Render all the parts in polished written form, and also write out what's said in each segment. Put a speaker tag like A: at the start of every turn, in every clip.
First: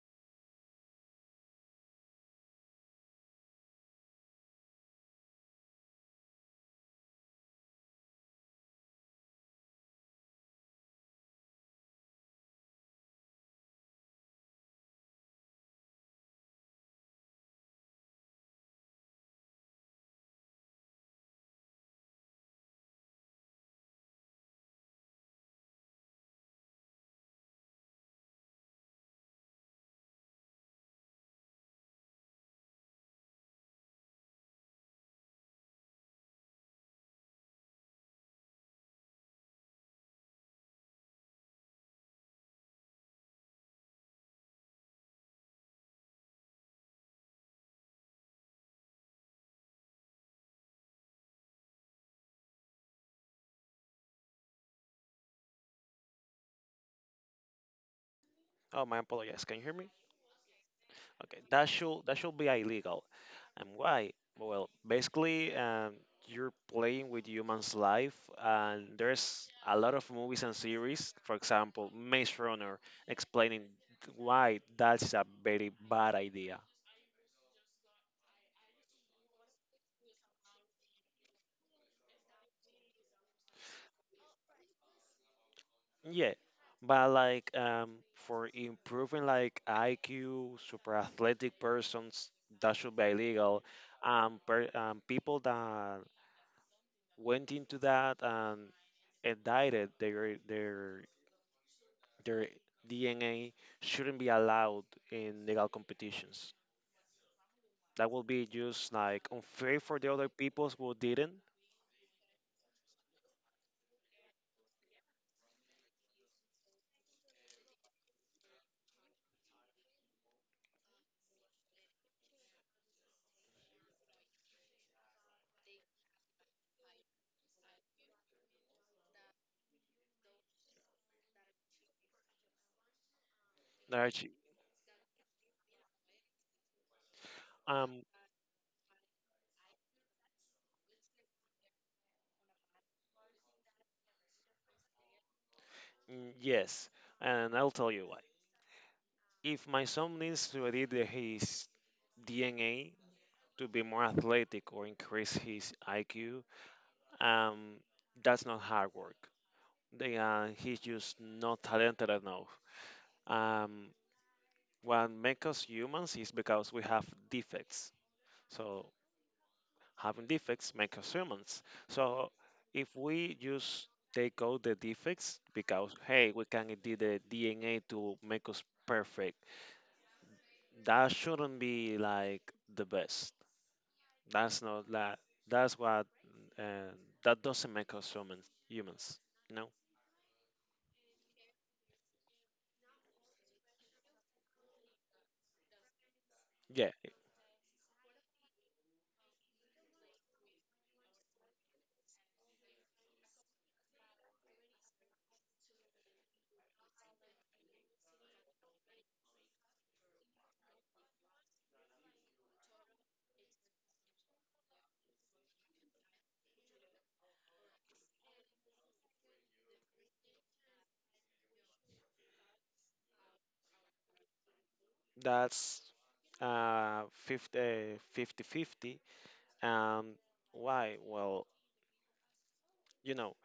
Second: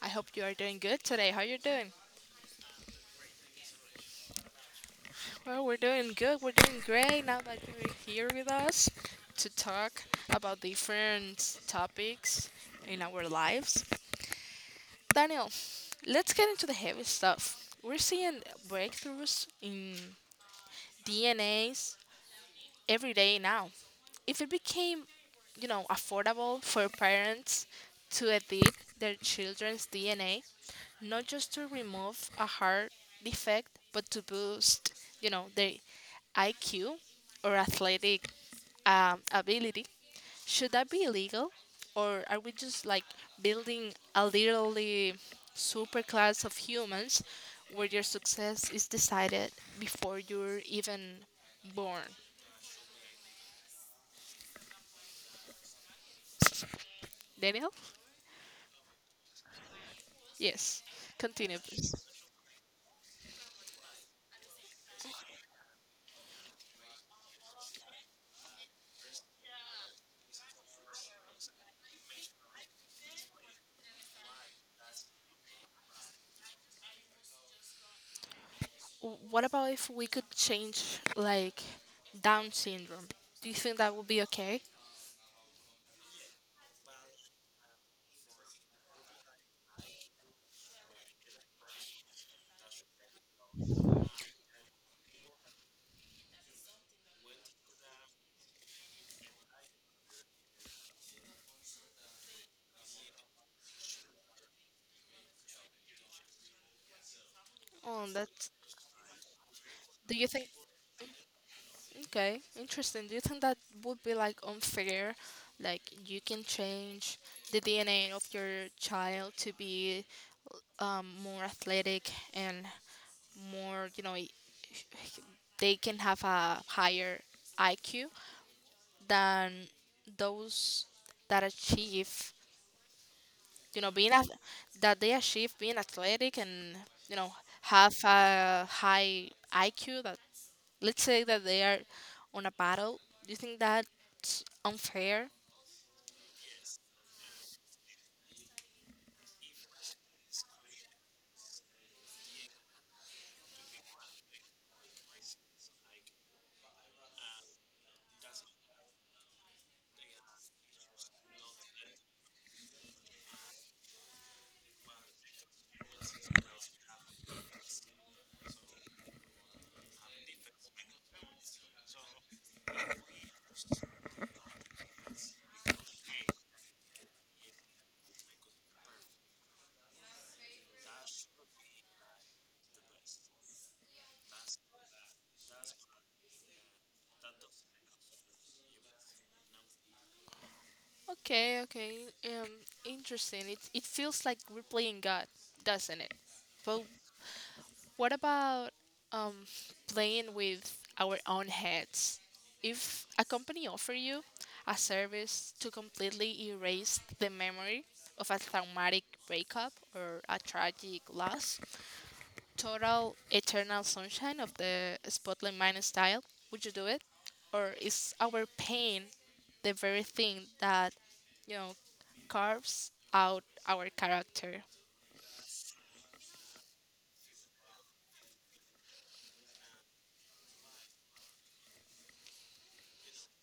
A: I hope you are doing good today. How you doing? Well, we're doing good. We're doing great now that you're here with us to talk about different topics in our lives. Daniel, let's get into the heavy stuff. We're seeing breakthroughs in DNAs every day now. If it became, affordable for parents to edit their children's DNA, not just to remove a heart defect, but to boost, the IQ or athletic ability. Should that be illegal, or are we just like building a literally super class of humans where your success is decided before you're even born? Daniel,
B: Oh, my apologies. Can you hear me?
A: yes,
B: Okay,
A: continue,
B: that
A: please.
B: should that should be illegal. And why? Well, basically, you're playing with humans' life, and there's a lot of movies and series. For example, Maze Runner, explaining why that's a very bad idea.
A: What about if we could change like Down syndrome? Do you think that would be okay?
B: Yeah, but like for improving like IQ, super athletic persons, that should be illegal. People that went into that, and. Indicted, their DNA shouldn't be allowed in legal competitions.
A: Oh,
B: That will be
A: that's.
B: just like unfair for the
A: Do you
B: other
A: think?
B: peoples who didn't.
A: Okay, interesting. Do you think that would be like unfair? Like you can change the DNA of your child to be more athletic and more, they can have a higher IQ than those that achieve,
B: that are
A: being
B: ch-
A: that they achieve being athletic and you know have
B: Um,
A: a high IQ that let's say that they are on a battle. Do you think that's unfair?
B: yes, and I'll tell you why. If my son needs to edit his DNA to be more athletic or increase his IQ, um, that's not hard work. He's just not talented enough. Um, What makes us humans is because we have defects. So having defects make us humans. So if we just take out the defects because hey, we can edit the DNA to make us perfect. That shouldn't be like the best. That's not that. That's what. Uh, that doesn't make us humans. Humans. You know.
A: Okay, okay. Um, interesting. It feels like we're playing God, doesn't it? But
B: Yeah.
A: what about um playing with our own heads? If a company offer you a service to completely erase the memory of a traumatic breakup or a tragic loss, total eternal sunshine of the spotlight mind style, would you do it? Or is our pain the very thing that, you know, carves out our character?
B: That's 50 fifty. And why? Well, you know,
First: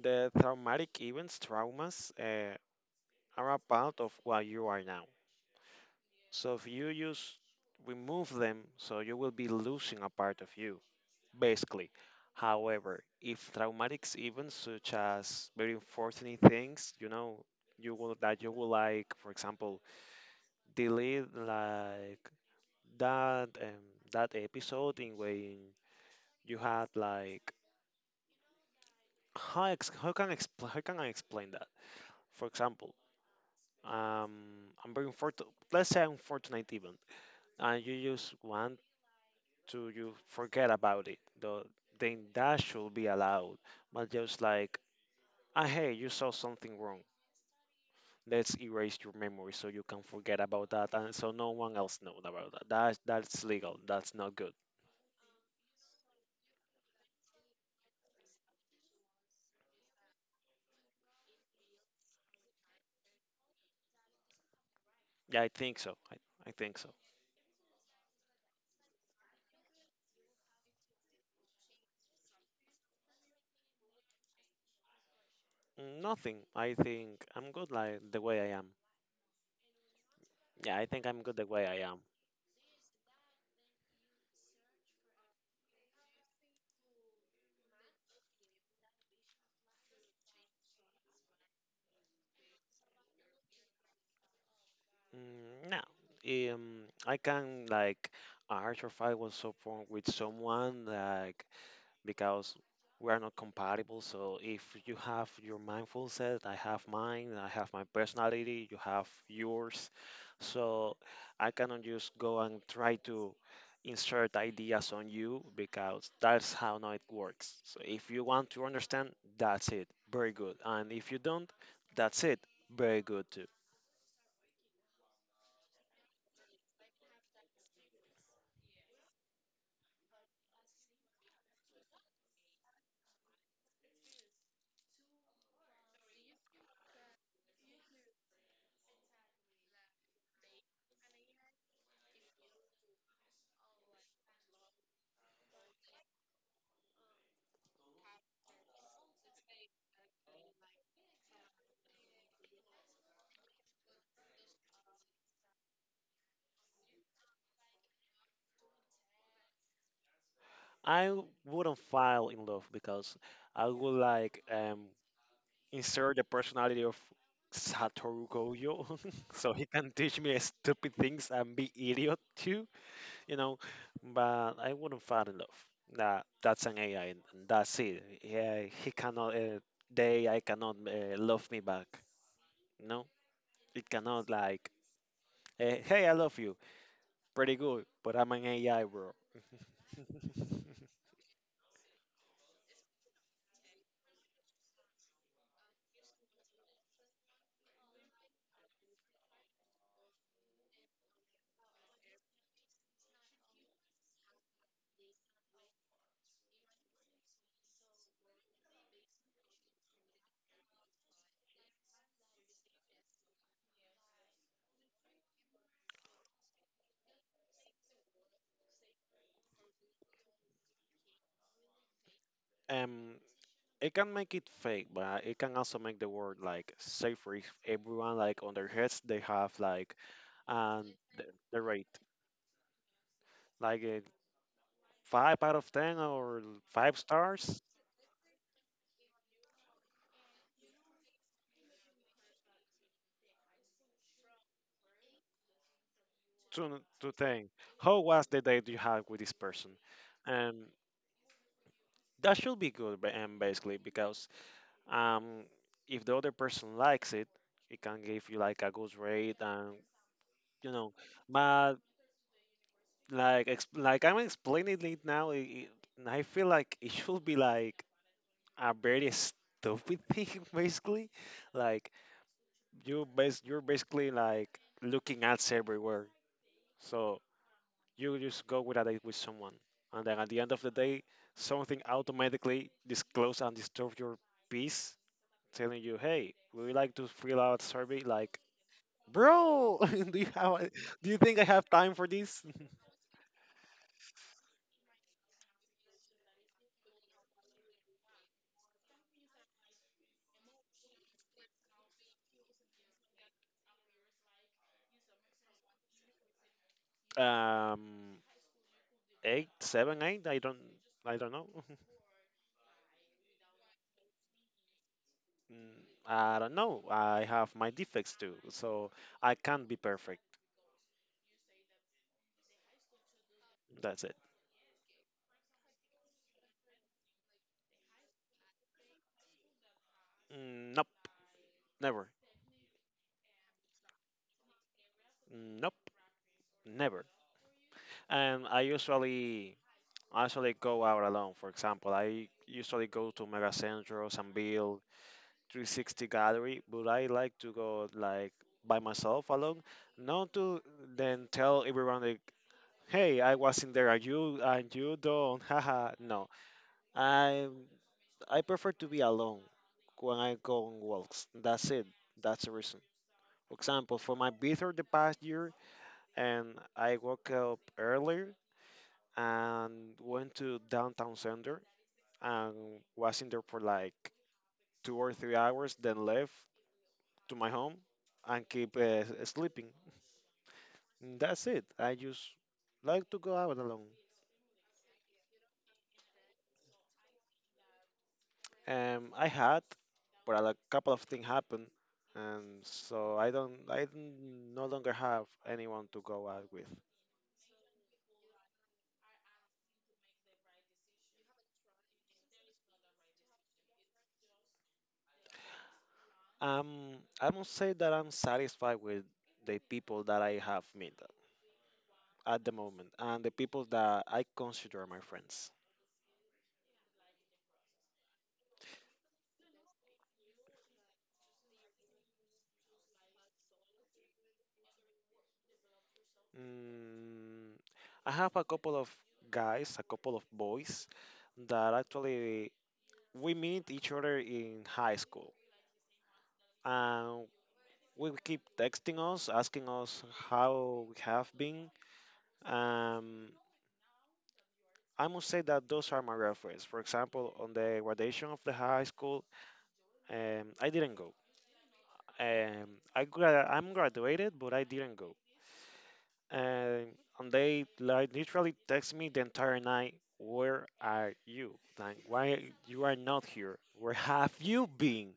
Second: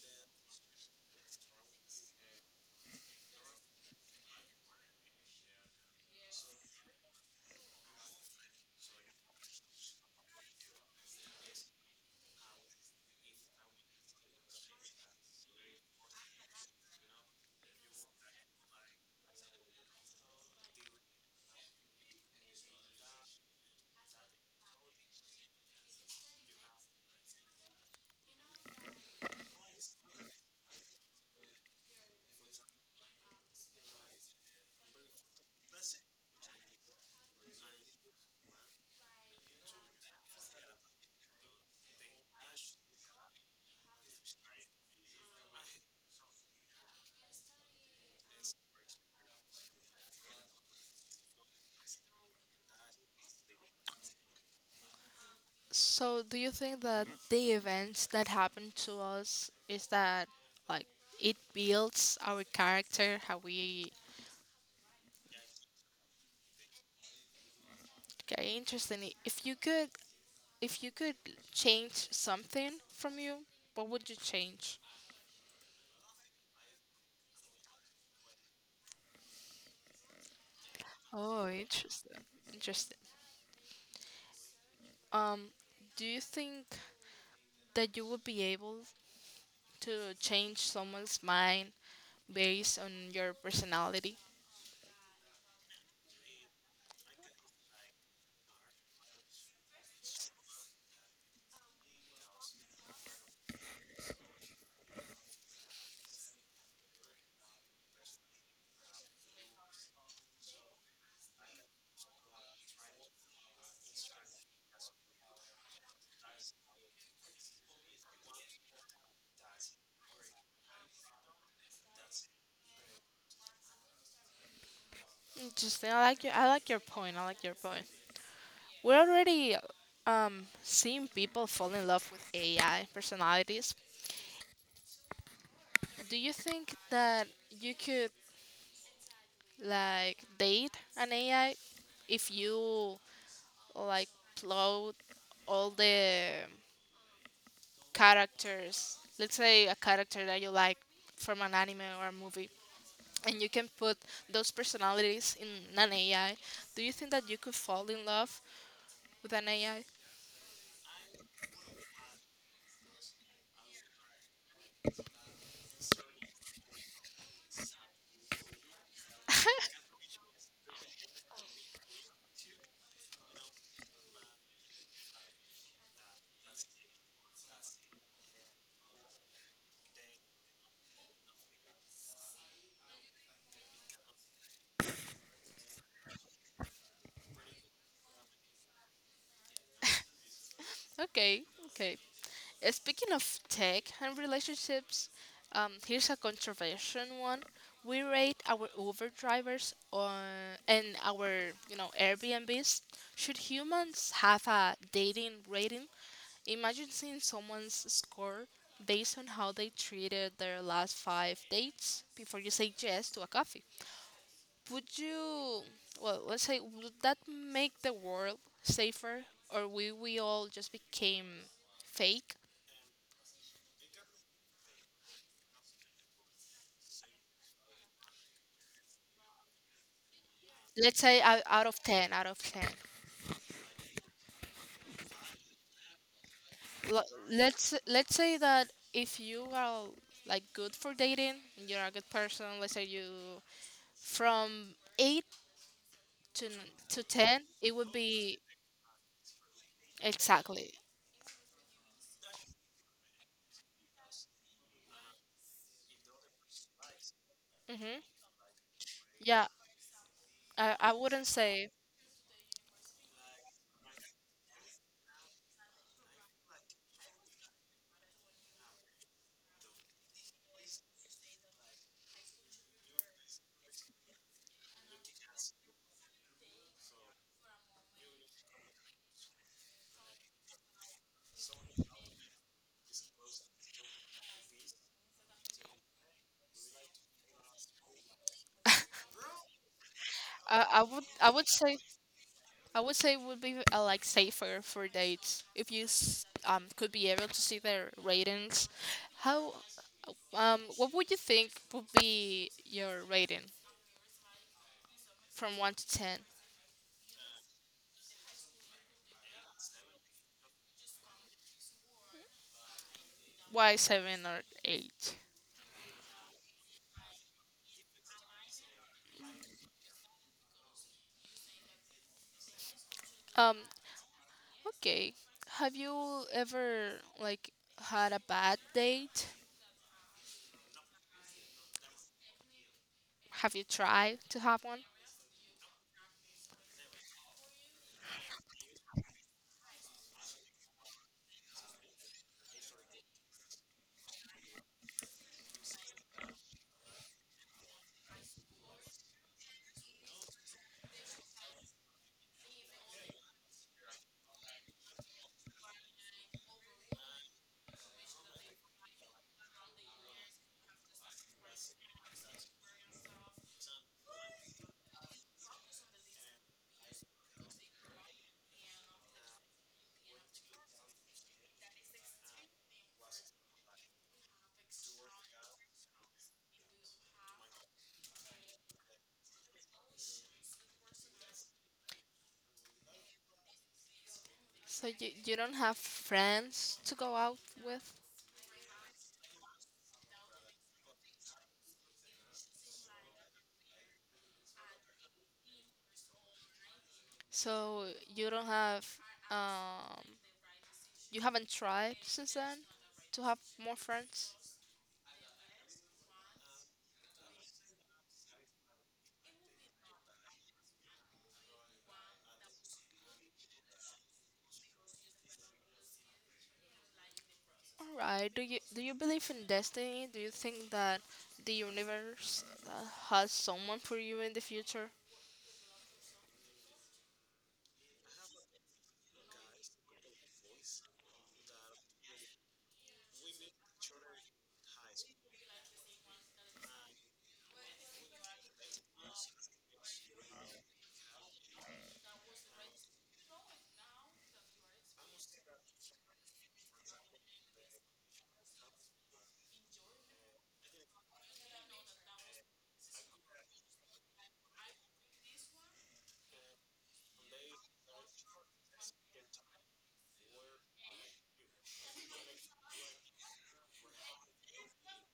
B: the traumatic events, traumas, are a part of what you are now. So if you just remove them, so you will be losing a part of you, basically. However, if traumatic events such as very unfortunate things, you know, you will like, for example, delete like that um, that episode in when you had like how can I explain that? For example, I'm very unfortunate. Let's say I'm fortunate even, and you just want to you forget about it. Though then that should be allowed. But just like, ah, hey, you saw something wrong. Let's erase your memory so you can forget about that, and so no one else knows about that. That's legal. That's not good.
A: So do you think that the events that happen to us is that like it builds our character, how we.
B: Yeah, I think so. I think so.
A: Okay, interesting. If you could if you could change something from you, what would you change?
B: Nothing. I think I'm good like the way I am. Yeah, I think I'm good the
A: Oh
B: way I am.
A: interesting. Interesting. Um, do you think that you would be able to change someone's mind based on your personality?
B: No, I can like argue if I was upfront with someone like because we are not compatible. So if you have your mindful set, I have mine. I have my personality. You have yours. So I cannot just go and try to insert ideas on you because that's how not it works. So if you want to understand, that's it. Very good. And if you don't, that's it. Very good too.
A: Interesting. I like your point. I like your point. We're already seeing people fall in love with AI personalities. Do you think that you could like date an AI if you like upload all the characters? Let's say a character that you like from an anime or a movie and you can put those personalities in an AI, do you think that you could fall in love with an AI?
B: I wouldn't fall in love because I would like insert the personality of Satoru Gojo, so he can teach me stupid things and be idiot too, you know. But I wouldn't fall in love. That's an AI, and that's it. Yeah, he cannot. The AI cannot love me back. No, it cannot like. Hey, I love you. Pretty good, but I'm an AI, bro.
A: Okay, okay. Speaking of tech and relationships, here's a controversial one. We rate our Uber drivers on, and our Airbnbs. Should humans have a dating rating? Imagine seeing someone's score based on how they treated their last five dates before you say yes to a coffee. Would you, well, let's say, would that make the world safer, or we all just became fake?
B: Um, it can make it fake, but it can also make the world like safer if everyone like on their heads they have like and
A: Let's say
B: the,
A: out
B: the
A: out of
B: rate
A: ten, out of ten.
B: like a five out of ten or five
A: L-
B: stars
A: let's say that if you are like good for dating, you're a good person. Let's say you from eight to n- to
B: to
A: ten,
B: ten.
A: it would
B: How was
A: be
B: the date you had with this person? And
A: exactly.
B: that should be good, and basically because um if the other person likes it, it
A: Hmm.
B: can give you like a good rate
A: Yeah,
B: and you
A: I,
B: know,
A: I wouldn't say.
B: but like like I'm explaining it now, I feel like it should be like a very stupid thing, basically. Like you're basically like looking ads everywhere, so you just go with a date with someone, and then at the end of the day, something automatically disclose and disturb your peace, telling you, "Hey, would you like to fill out survey?" Like, bro, do you
A: I,
B: have?
A: I would
B: Do you
A: I
B: think I
A: would
B: have
A: say
B: time for this?
A: I would say would be like safer for dates if you could be able to see their ratings. How what would you think would be your rating from one to ten?
B: um Eight, seven, eight. I don't know.
A: Why seven or eight?
B: Mm, I don't know. I have my defects too, so I can't be perfect.
A: Um
B: That's it.
A: okay. Have you ever like had a bad date?
B: Nope, never.
A: Have you tried to have one?
B: Nope, never. And I usually, I usually go out alone. For example, I usually go to Mega Centro, Sanville, 360 Gallery, but I like to go like by myself alone, not to then tell everyone like, hey, I was in there. Are you? Are you don't? Haha. No. I I prefer to be alone when I go on walks. That's it. That's the reason. For example, for my birthday the past year, and I woke up earlier and went to downtown center and was in there for like 2 or 3 hours, then left to my home and keep sleeping. And that's it. I just like to go out alone.
A: So you don't have friends to go out with.
B: I had, but a couple of things happened, and so I don't, I n- no longer have anyone to go out with.
A: So you don't have um You haven't tried since then to have more friends?
B: Um, I must say that I'm satisfied with the people that I have met at the moment, and the people that I consider my friends.
A: Alright, do you believe in destiny? Do you think that the universe has someone for you in the future?
B: Mm, I have a couple of guys, a couple of boys that actually we meet each other in high school. And we will keep texting us, asking us how we have been. Um, I must say that those are my reference. For example, on the graduation of the high school, I didn't go. I'm graduated, but I didn't go. Um, and they like literally text me the entire night, "Where are you? Like, why you are not here? Where have you been?"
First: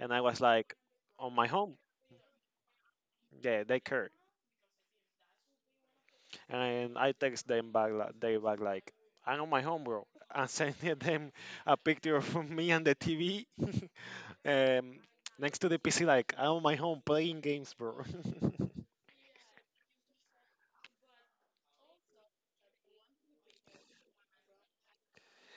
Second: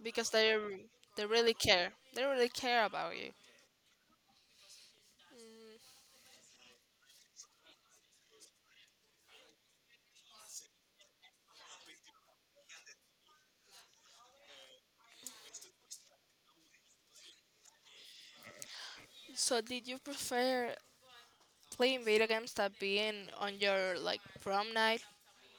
B: And I
A: Because
B: was like,
A: they
B: "On my
A: really
B: home."
A: care. They really care about you.
B: Yeah, they care. And I text them back. They back like, "I'm on my home, bro," and sending them a picture of me and the TV um, next to the PC. Like, I'm on my home playing games, bro.
A: So did you prefer playing video games that being on your like prom night?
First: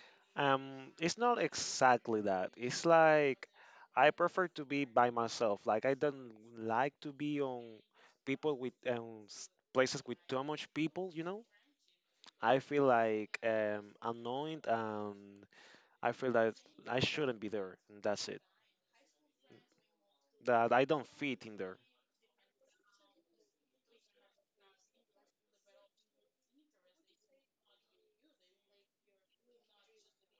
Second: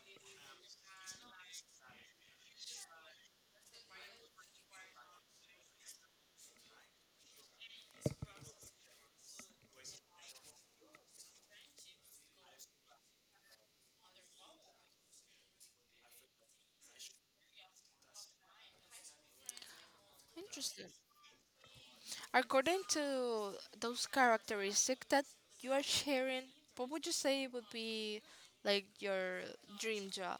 B: It's not exactly that. It's like I prefer to be by myself. Like, I don't like to be on people with places with too much people. You know, I feel like annoyed and I feel that I shouldn't be there. And that's that I
A: Interesting.
B: don't fit in there.
A: According to those characteristics that you are sharing, what would you say would be like your dream job?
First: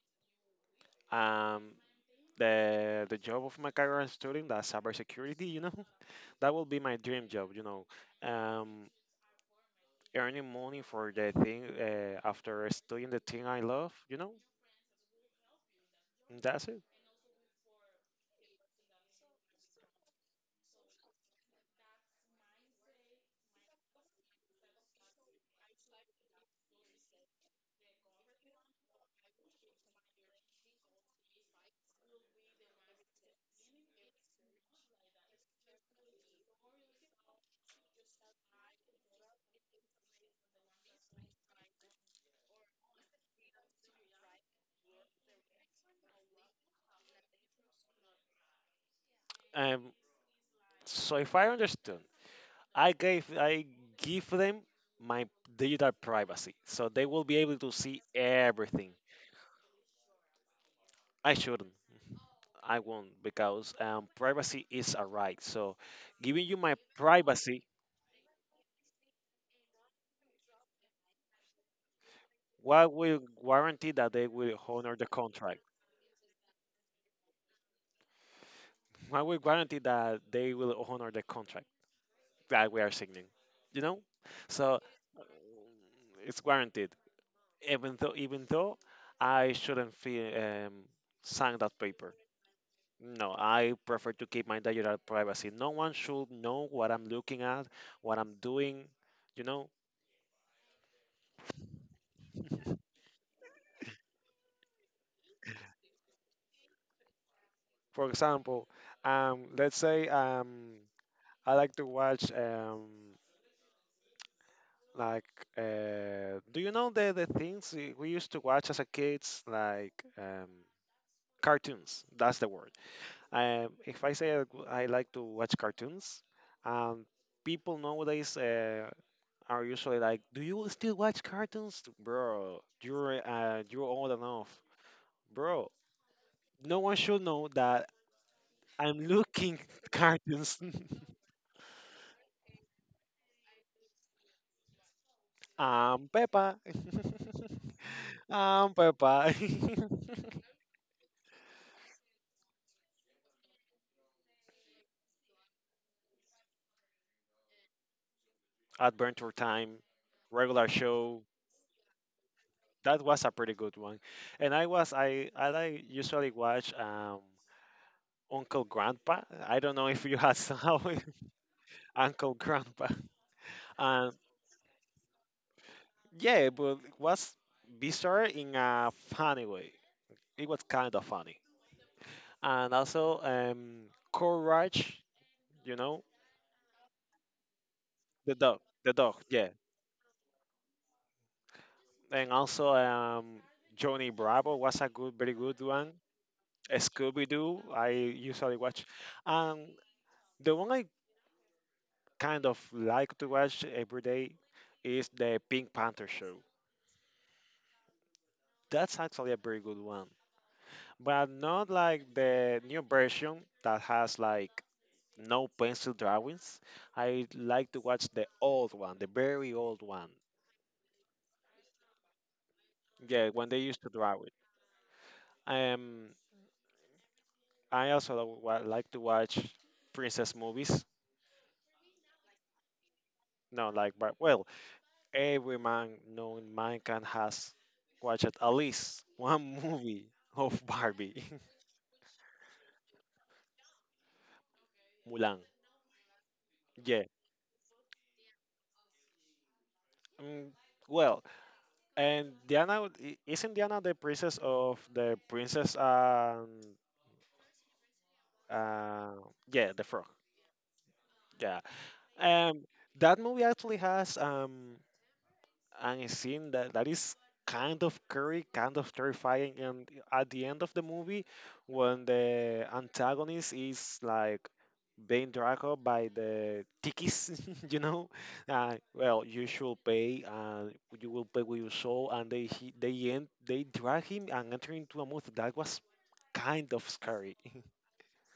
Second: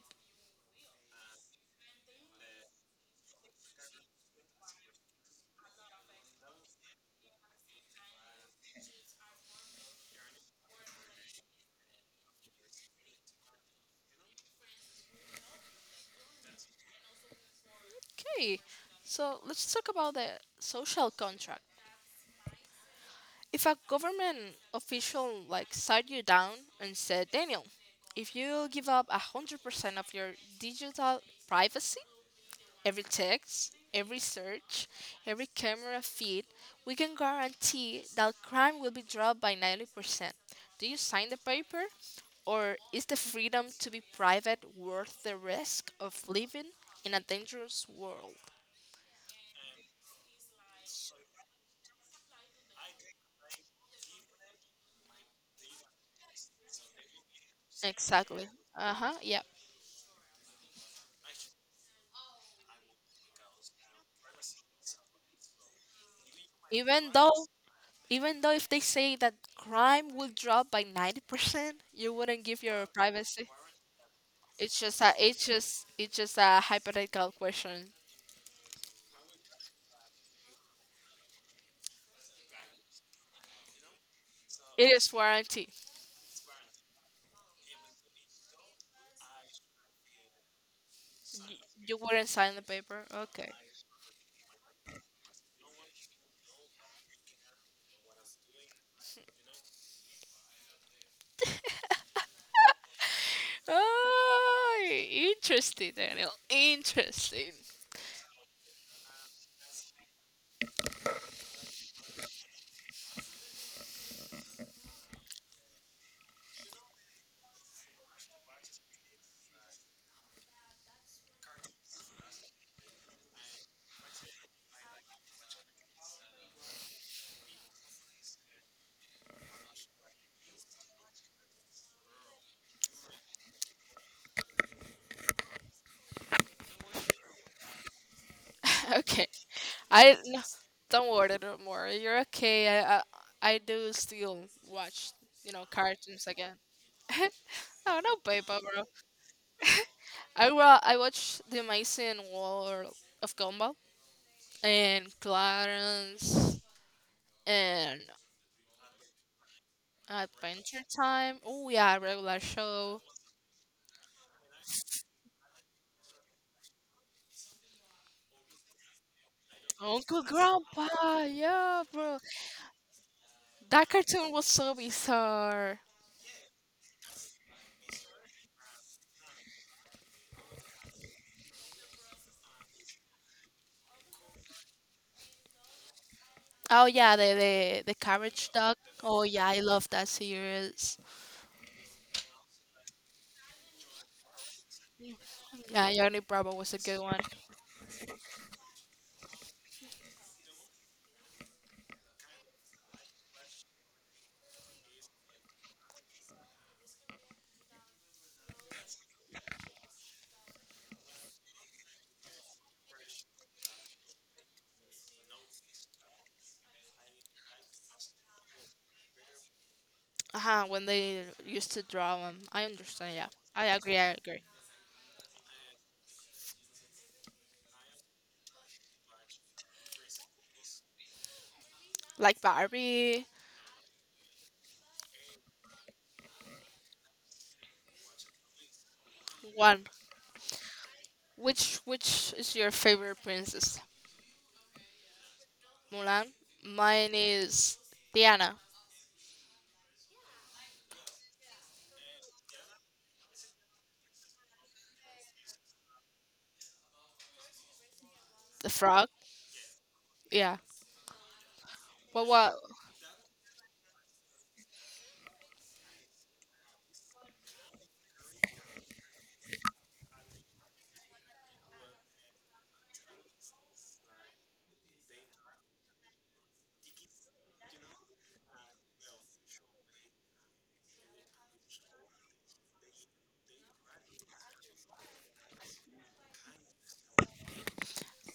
B: Um, the job of my career as student, that's cybersecurity, you know, that will be my dream job, you know. Um, Earning money for the thing after studying the thing I love, you know, and that's it.
A: Okay, so let's talk about the social contract. If a government official like sat you down and said, Daniel, if you give up 100% of your digital privacy, every text, every search, every camera feed, we can guarantee that crime will be dropped by 90%. Do you sign the paper? Or is the freedom to be private worth the risk of living in a dangerous world?
B: Um, so if I understood, I give them my digital privacy, so they will be able to see
A: Exactly. Uh
B: everything.
A: huh. Yeah.
B: I shouldn't. I won't because privacy is a right. So, giving you my
A: Even though,
B: privacy.
A: even though if they say that crime will drop by 90%, you wouldn't give your
B: What will
A: privacy.
B: guarantee that they will
A: It's
B: honor
A: just
B: the
A: a, it's
B: contract?
A: just, it's just a hypothetical question.
B: What will guarantee that they will honor the contract that we are signing? You know, so
A: It is warranty.
B: it's guaranteed. Even though I shouldn't feel
A: Y-
B: sign that
A: You
B: paper.
A: wouldn't sign the paper.
B: No,
A: Okay.
B: I prefer to keep my digital privacy. No one should know what I'm looking at, what I'm doing. You know,
A: Oh, interesting, Daniel. Interesting.
B: for example, let's say I like to watch. Like, do you know the things we used to watch as a kids, like cartoons? That's the word. If I say I like to watch cartoons, um, people nowadays are usually like, "Do you still watch cartoons, bro? You're old enough, bro. No one should know that I'm
A: Okay.
B: looking
A: I no,
B: cartoons.
A: don't worry no more. You're okay. I do still watch, cartoons again.
B: Peppa,
A: Oh no, paper, bro.
B: Peppa."
A: I watched The Amazing World of Gumball and Clarence and
B: Adventure Time, regular
A: Adventure
B: show.
A: Time. Oh yeah, regular show.
B: That was a pretty good one. And I was I like usually watch Uncle Grandpa. I don't know if you
A: Uncle
B: have saw
A: Grandpa, yeah, bro.
B: Uncle Grandpa.
A: That
B: Um
A: cartoon was so bizarre.
B: yeah, but it was bizarre in a funny way. It was kind of funny. And also Courage, you know,
A: Oh yeah, the the Carriage Dog.
B: the
A: Oh
B: dog,
A: yeah,
B: yeah.
A: I love that series.
B: And also Johnny Bravo was a very good
A: Yeah,
B: one.
A: Johnny Bravo was a good one.
B: Scooby Doo. I usually watch. Um, the one I kind of like to watch every day is the Pink Panther show. That's actually a very good one, but not like the new version that has like no pencil drawings. I like to watch the old one, the very old one.
A: Uh-huh, when they used to draw them, I understand. Yeah,
B: Yeah, when they
A: I
B: used to
A: agree. I
B: draw it.
A: agree.
B: Um, I also like to watch princess movies.
A: Like Barbie,
B: No, like but well, every man known mankind has watched at least one
A: one.
B: movie of Barbie.
A: Which is your favorite princess?
B: Mulan.
A: Mulan.
B: Yeah.
A: Mine is Diana
B: Mm, well, and Diana isn't Diana the princess of the princess and
A: the Frog.
B: uh, yeah, the frog.
A: Yeah.
B: Yeah.
A: Well,
B: Um, that movie actually has and a scene that is kind of scary, kind of terrifying. And at the end of the movie, when the antagonist is like being dragged up by the tikis, you know, well, you should pay, and you will pay with your soul. And they end they drag him and enter into a movie that was kind of scary.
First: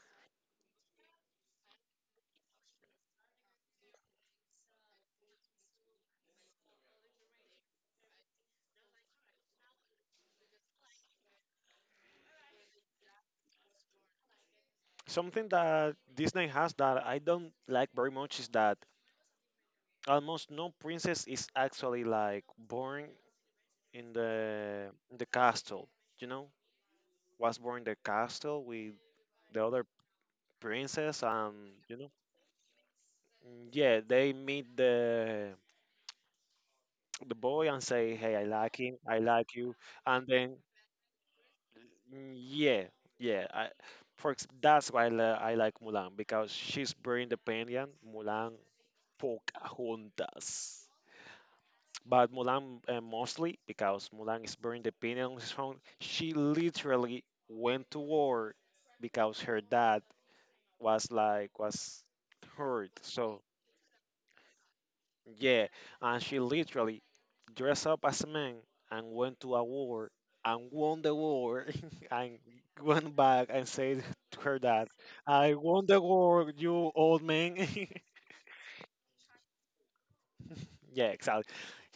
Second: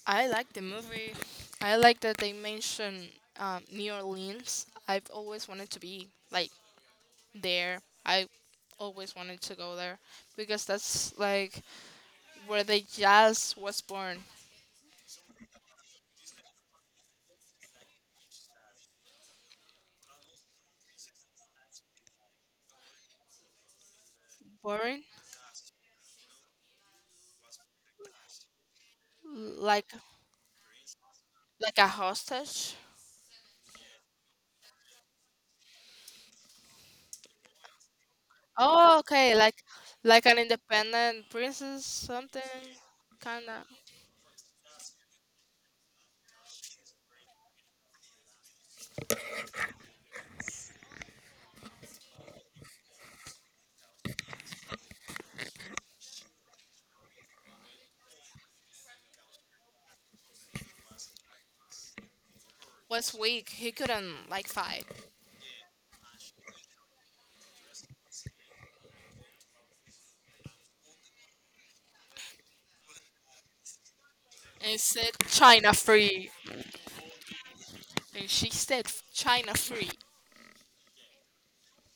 A: I like the movie. I like that they mention New Orleans. I've always wanted to be like there. I always wanted to go there because that's like where the jazz was born.
B: Something that Disney has that I don't like very much is that almost no princess is actually like born in the
A: Born
B: in the castle. You know, was born in the castle with the other
A: like
B: princess, and
A: like a
B: you know,
A: hostage.
B: yeah, they meet the boy and say, "Hey, I like him.
A: Oh,
B: I
A: okay.
B: like
A: Like
B: you," and
A: an
B: then
A: independent princess,
B: mm,
A: something
B: yeah, yeah,
A: kind of.
B: I. That's why I like Mulan because she's very independent. Mulan poca juntas. But Mulan, mostly because Mulan is burning the pin on his phone, she literally went to war because her dad was hurt.
A: Was
B: So
A: weak. He couldn't like fight,
B: yeah, and she literally dressed up as a man and went to a war and won the war and went back and said to her
A: and he
B: dad,
A: said
B: "I
A: China
B: won the
A: free,
B: war, you old man."
A: and she said China free.
B: Yeah, exactly.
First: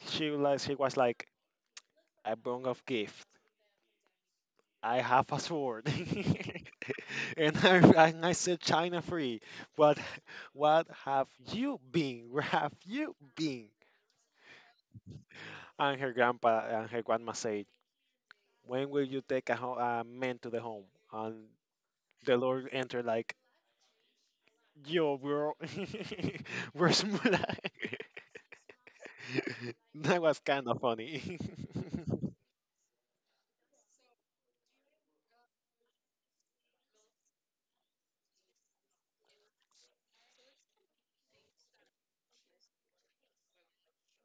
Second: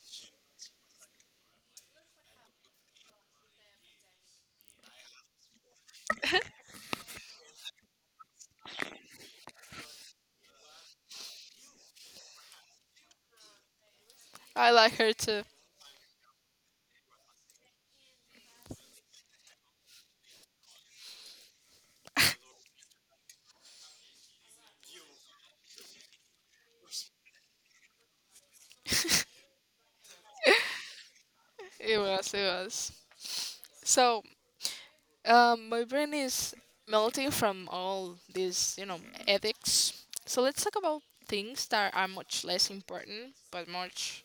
B: She was like a bone of gift I have a sword, and I said China free. But what have you been? Where have you been?
A: I like her too.
B: And her grandpa and her grandma said, "When will you take a, a man to the home?" And the Lord entered like, "Yo, bro, where's Mulai?" That was kind of funny.
A: It was it was. So my brain is melting from all these ethics. So let's talk about things that are much less important but much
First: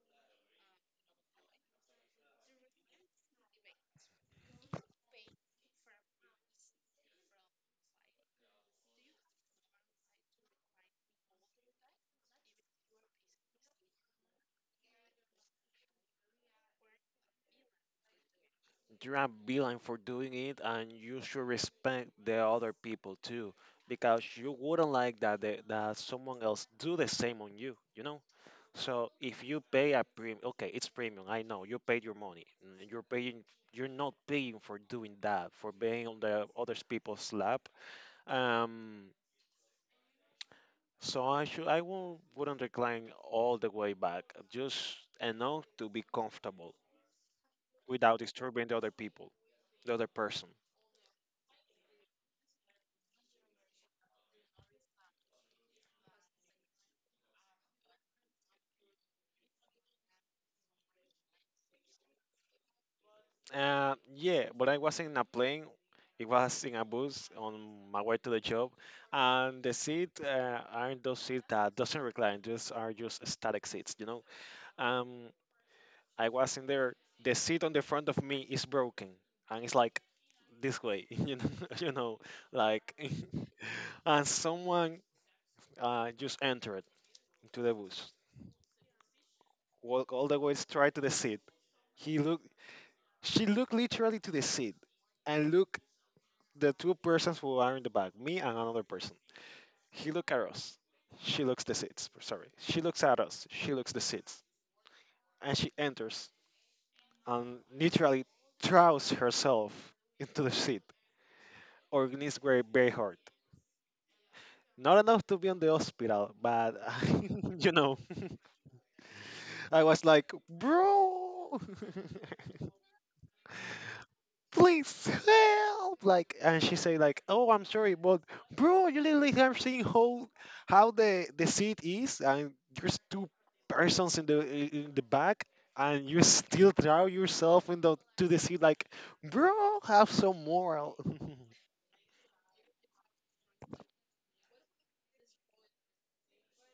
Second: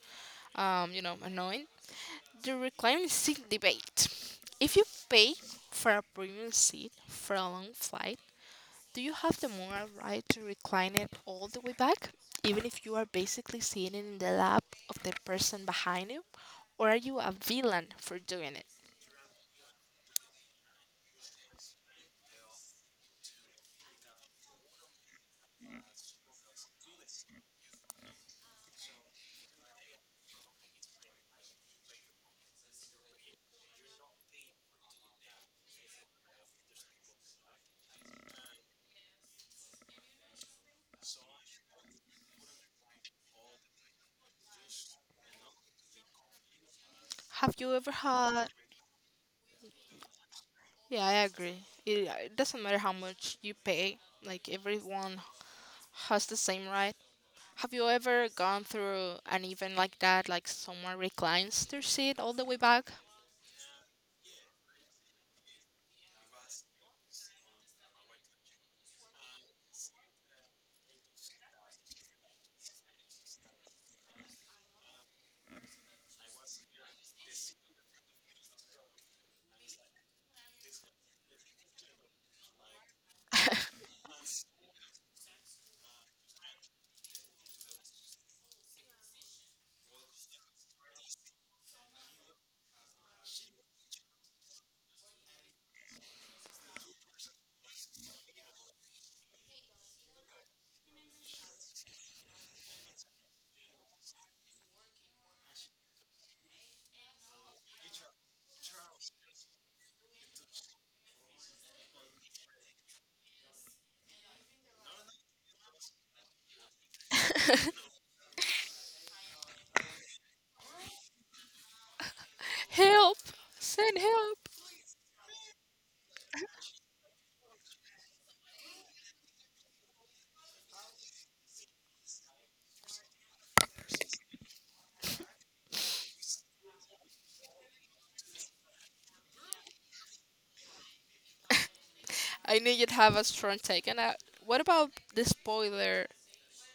A: annoying. The reclining seat debate. If you pay for a premium seat for a long flight, do you have the moral right to recline it all the way back, even if you are basically sitting in the lap of the person behind you? Or are you a villain for doing it?
B: You're a villain for doing it, and you should respect the other people too, because you wouldn't like that someone else do the same on you you know So if you pay a premium, okay, it's premium, I know you paid your money, you're paying. You're not paying for doing that, for being on the other people's lap. um I should, I won't, wouldn't recline all the way back, just enough to be comfortable
A: Have you ever
B: without
A: had.
B: disturbing the other people, the other person.
A: Yeah, I agree. It doesn't matter how much you pay, like, everyone has the same right. Have you ever gone through an event like that, like someone reclines their seat all the way back?
B: Yeah, but I was in a plane. It was in a bus on my way to the job, and the seat aren't those seats that doesn't recline. Those are just static seats, you know. Um, I was in there. The seat on the front of me is broken, and it's like this way, you know, like, and someone just entered into the bus, walk all the way straight to the seat. He looked. She looked literally to the seat and look the two persons who are in the back, me and another person. He look at us. She looks the seats. Sorry. She looks at us. She looks the seats. And she enters and literally throws herself into the seat. Our knees were very hard. Not enough to be in the hospital, but you know, I was like, bro.
A: Help! Send help!
B: Please help. And she say like, oh, I'm sorry, but bro, you literally have seen how the seat is, and there's two persons in in the back, and you still drown yourself in the to the seat. Like, bro, have some moral.
A: I knew you'd have a strong take. And what about the spoiler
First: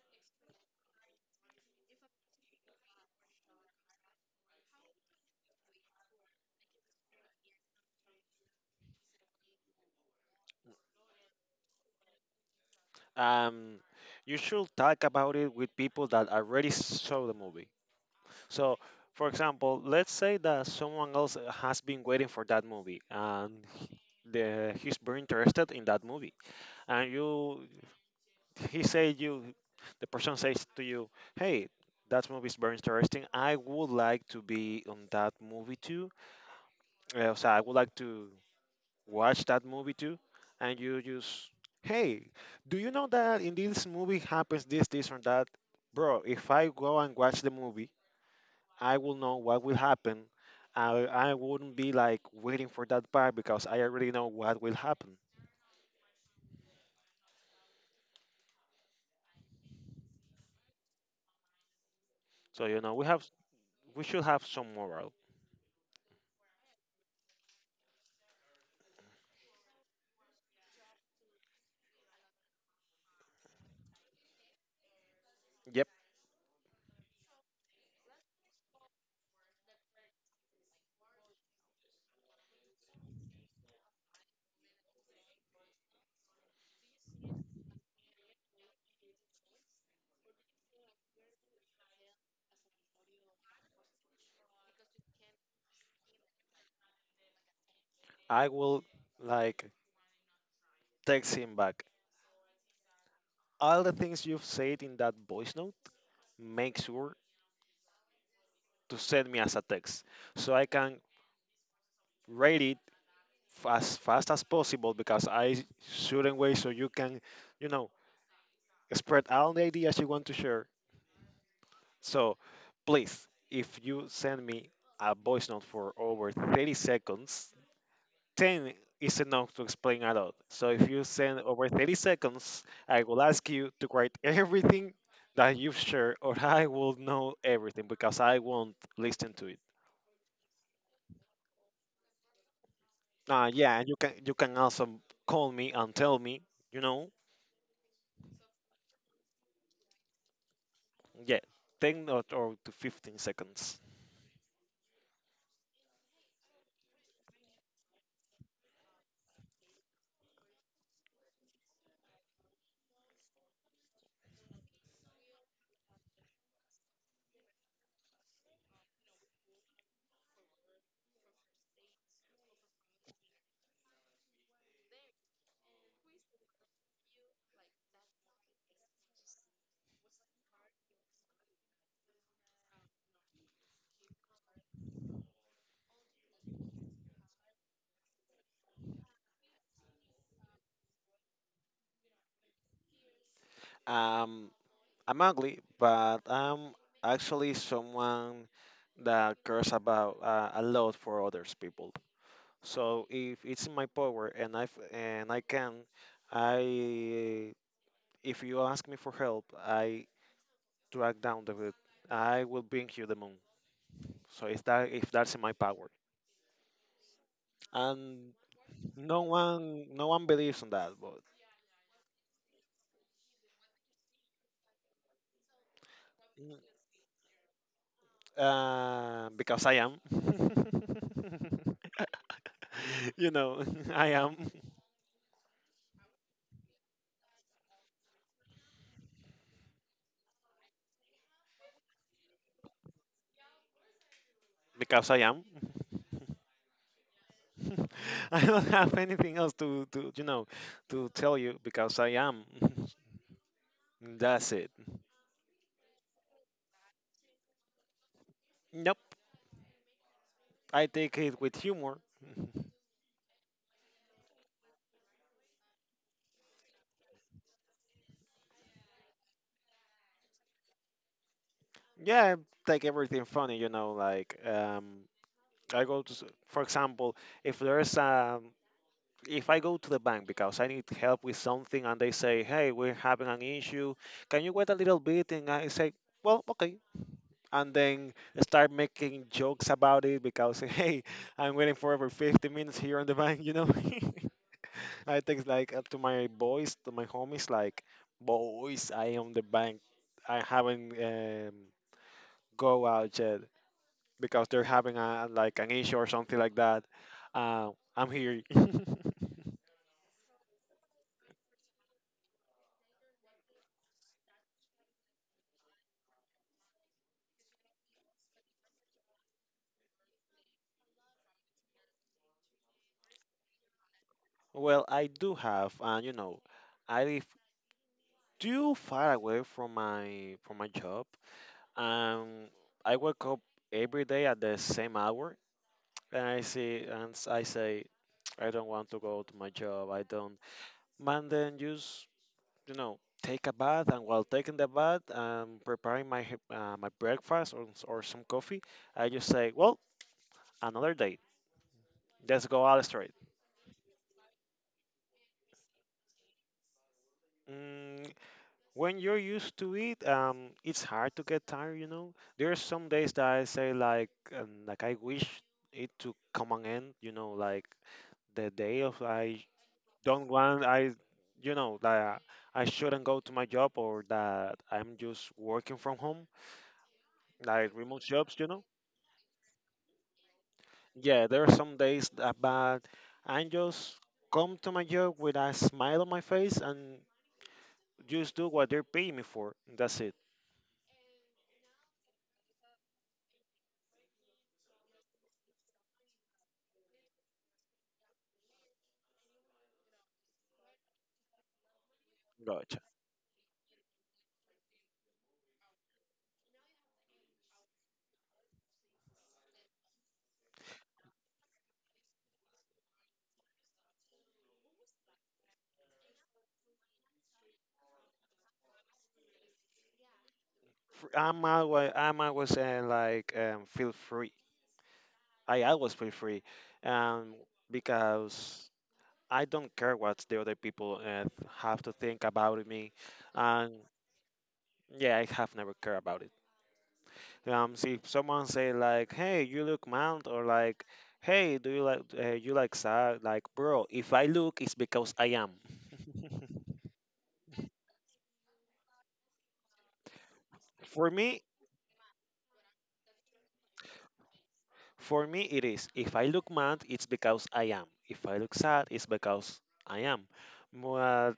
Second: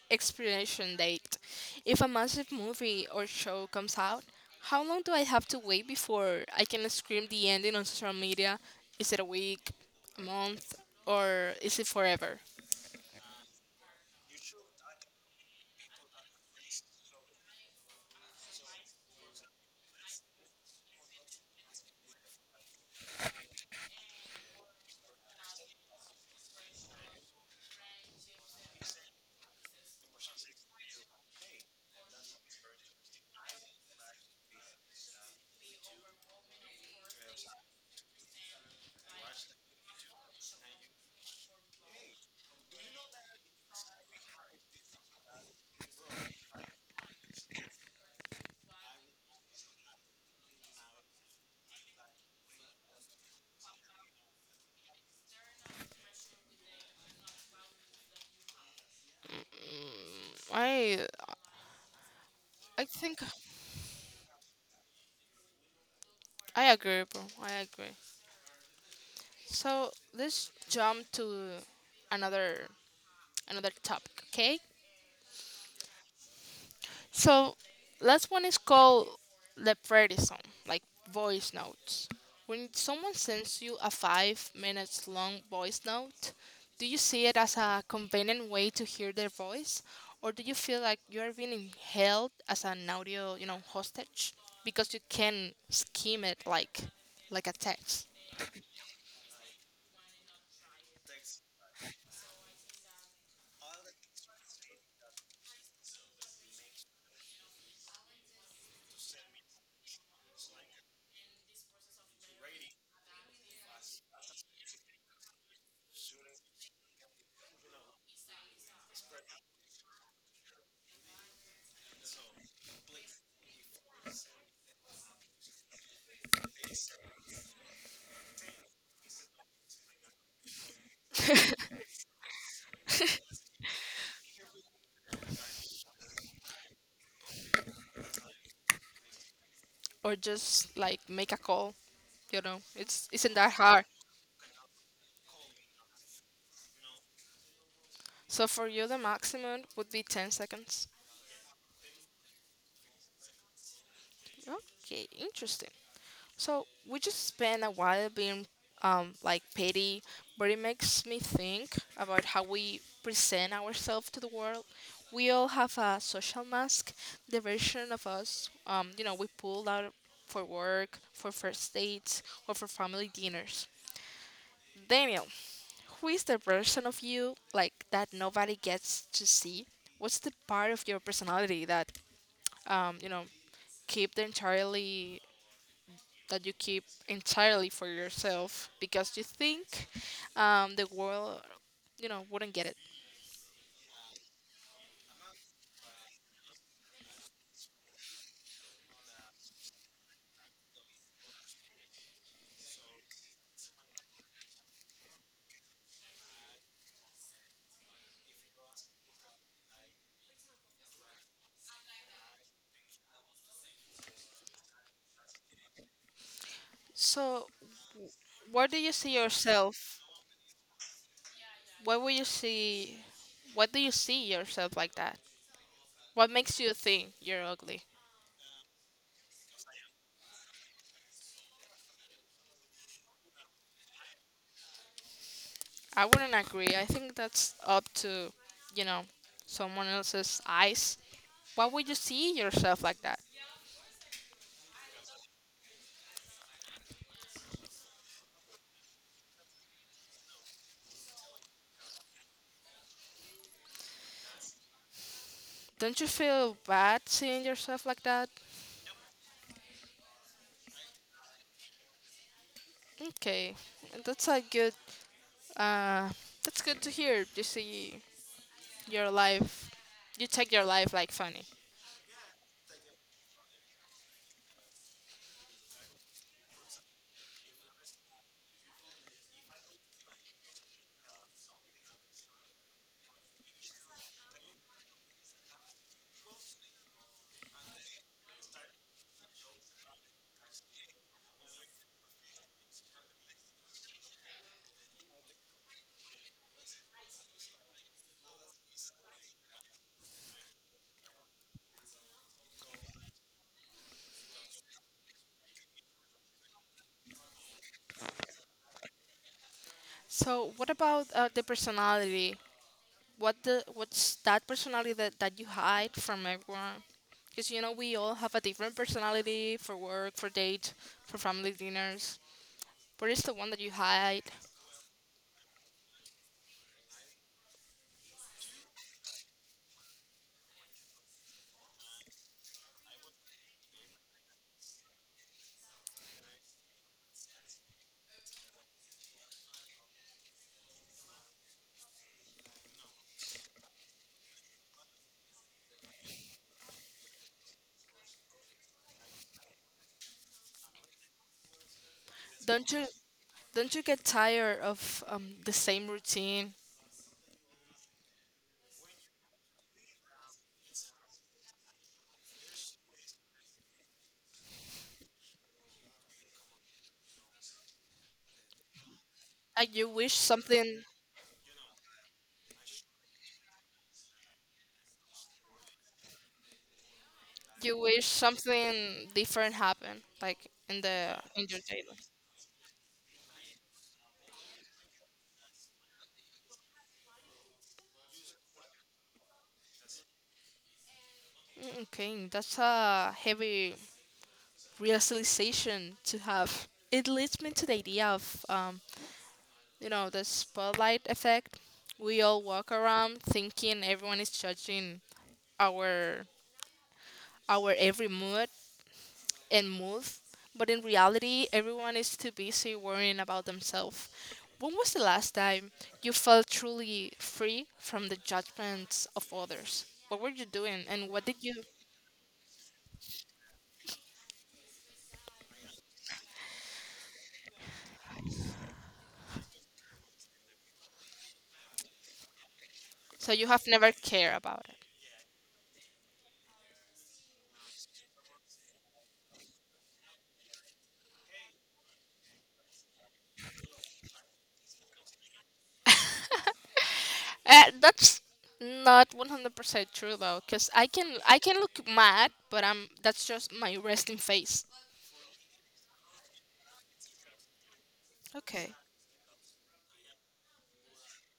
A: expiration date. If a massive movie or show comes out, how long do I have to wait before I can scream the ending on social media? Is it a week, a month, or is it forever?
B: um you should talk about it with people that already saw the movie. So for example, let's say that someone else has been waiting for that movie, and he's very interested in that movie, and you he say you the person says to you, hey, that movie is very interesting, I would like to be on that movie too. So I would like to watch that movie too. And you just, hey, do you know that in this movie happens this or that? Bro, if I go and watch the movie, I will know what will happen. I wouldn't be like waiting for that part because I already know what will happen.
A: Mm, I
B: So you
A: I
B: know,
A: think
B: we should have some moral.
A: I agree, bro. I agree. So let's jump to another another topic, okay? So, last one is called leprechaun, like voice notes. When someone sends you a 5 minutes long voice note, do you see it as a convenient way to hear their voice, or do you feel like you are being held as an audio, hostage because you can scheme it like a text,
B: I will like text him back. All the things you've said in that voice note, make sure to send me as a text so I can read it as fast as possible, because I shouldn't wait so you can, you know, spread all the ideas you want to share. So please, if you send me a voice note for over 30 seconds, 10 is enough to explain a lot. So if you send over 30 seconds, I will ask you to write everything that you've shared, or I will know everything because I won't listen to it.
A: or just like make a call? You know, it's isn't that
B: Yeah,
A: hard.
B: and you can also call me and tell me, you know,
A: So for you, the maximum would be 10 seconds.
B: yeah, 10 or to 15 seconds.
A: Okay, interesting. So we just spent a while being like petty, but it makes me think about how we present ourselves to the world. We all have a social mask, the version of us, we pull out for work, for first dates, or for family dinners. Daniel, who is the version of you like that nobody gets to see? What's the part of your personality that um, you know keep the entirely that you keep entirely for yourself because you think the world, wouldn't get it.
B: Um, I'm ugly, but I'm actually someone that cares about a lot for others people. So if it's in my power and I can, I, if you ask me for help, I drag down the hood. I will bring you the moon. So if that's in my power,
A: So,
B: and
A: where do you see yourself?
B: no one believes in that, but
A: What will you see? What do you see yourself like that? What
B: mm,
A: makes you think you're ugly?
B: because I am, you know, I am
A: I wouldn't agree. I think that's up to, you know, someone else's eyes. Why would you see yourself like that?
B: because I am. I don't have anything else to to tell you because I am. That's it.
A: Don't you feel bad seeing yourself like that?
B: Nope, I take it with humor.
A: Okay, that's a good. Uh, that's good to hear. You see your life you take your life like funny
B: Yeah, I take everything funny, you know, like I go to s-, for example, if there's um, if I go to the bank because I need help with something and they say, "Hey, we're having an issue. Can you wait a little bit?" and I say, "Well, okay." And then start making jokes about it because, "Hey, I'm waiting for over 50 minutes here on the bank, you know." I text like to my boys, to my homies, like, boys, I am the bank. I haven't go out yet because they're having a like an issue or something like that. Uh, I'm here.
A: so what about the personality what's that personality that you hide from everyone because you know we all have a different personality for work for date for family dinners what is the one that you hide
B: Well, I do have, and you know, I live too far away from my job. Um, I wake up every day at the same hour, and I see, and I say, I don't want to go to my job. I don't. Man, then just, you know, take a bath, and while taking the bath, preparing my my breakfast or, or some coffee, I just say, well, another day. Let's go
A: don't you
B: out straight.
A: don't you get tired of the same routine
B: Mm, when you're used to it, it's hard to get tired. You know, there are some days that I say like I wish it to come an end. You know, like the day of I
A: like
B: don't want I, you know, that I shouldn't go to my job, or that I'm just working from home, like
A: you
B: remote
A: wish
B: jobs. You know,
A: something different happened like
B: yeah, there
A: in
B: are
A: your
B: some
A: daily.
B: days that bad. I just come to my job with a smile on my face and just do what they're paying me for. That's it.
A: Mm, okay, that's a heavy realization to have. It leads me to the idea of, the spotlight effect. We all walk
B: Gotcha.
A: around thinking everyone is judging our our every mood and move, but in reality, everyone is too busy worrying about themselves. When was the last time you felt truly free from the judgments of others? What were you doing, and what did you?
B: I'm always feel free. I always feel free, um, because I don't care what the other people have to think about me,
A: So you have
B: and
A: never cared about.
B: yeah, I have never cared about it. See if someone say like, "Hey, you look mild," or like, "Hey, do you like sad?" Like, bro, if I look, it's because I am.
A: That's not 100% true, though, 'cause I
B: For
A: can I
B: me,
A: can look mad, but I'm that's just my resting face.
B: for me, it is. If I look mad, it's because I am. If I look
A: Okay,
B: sad, it's because I am. But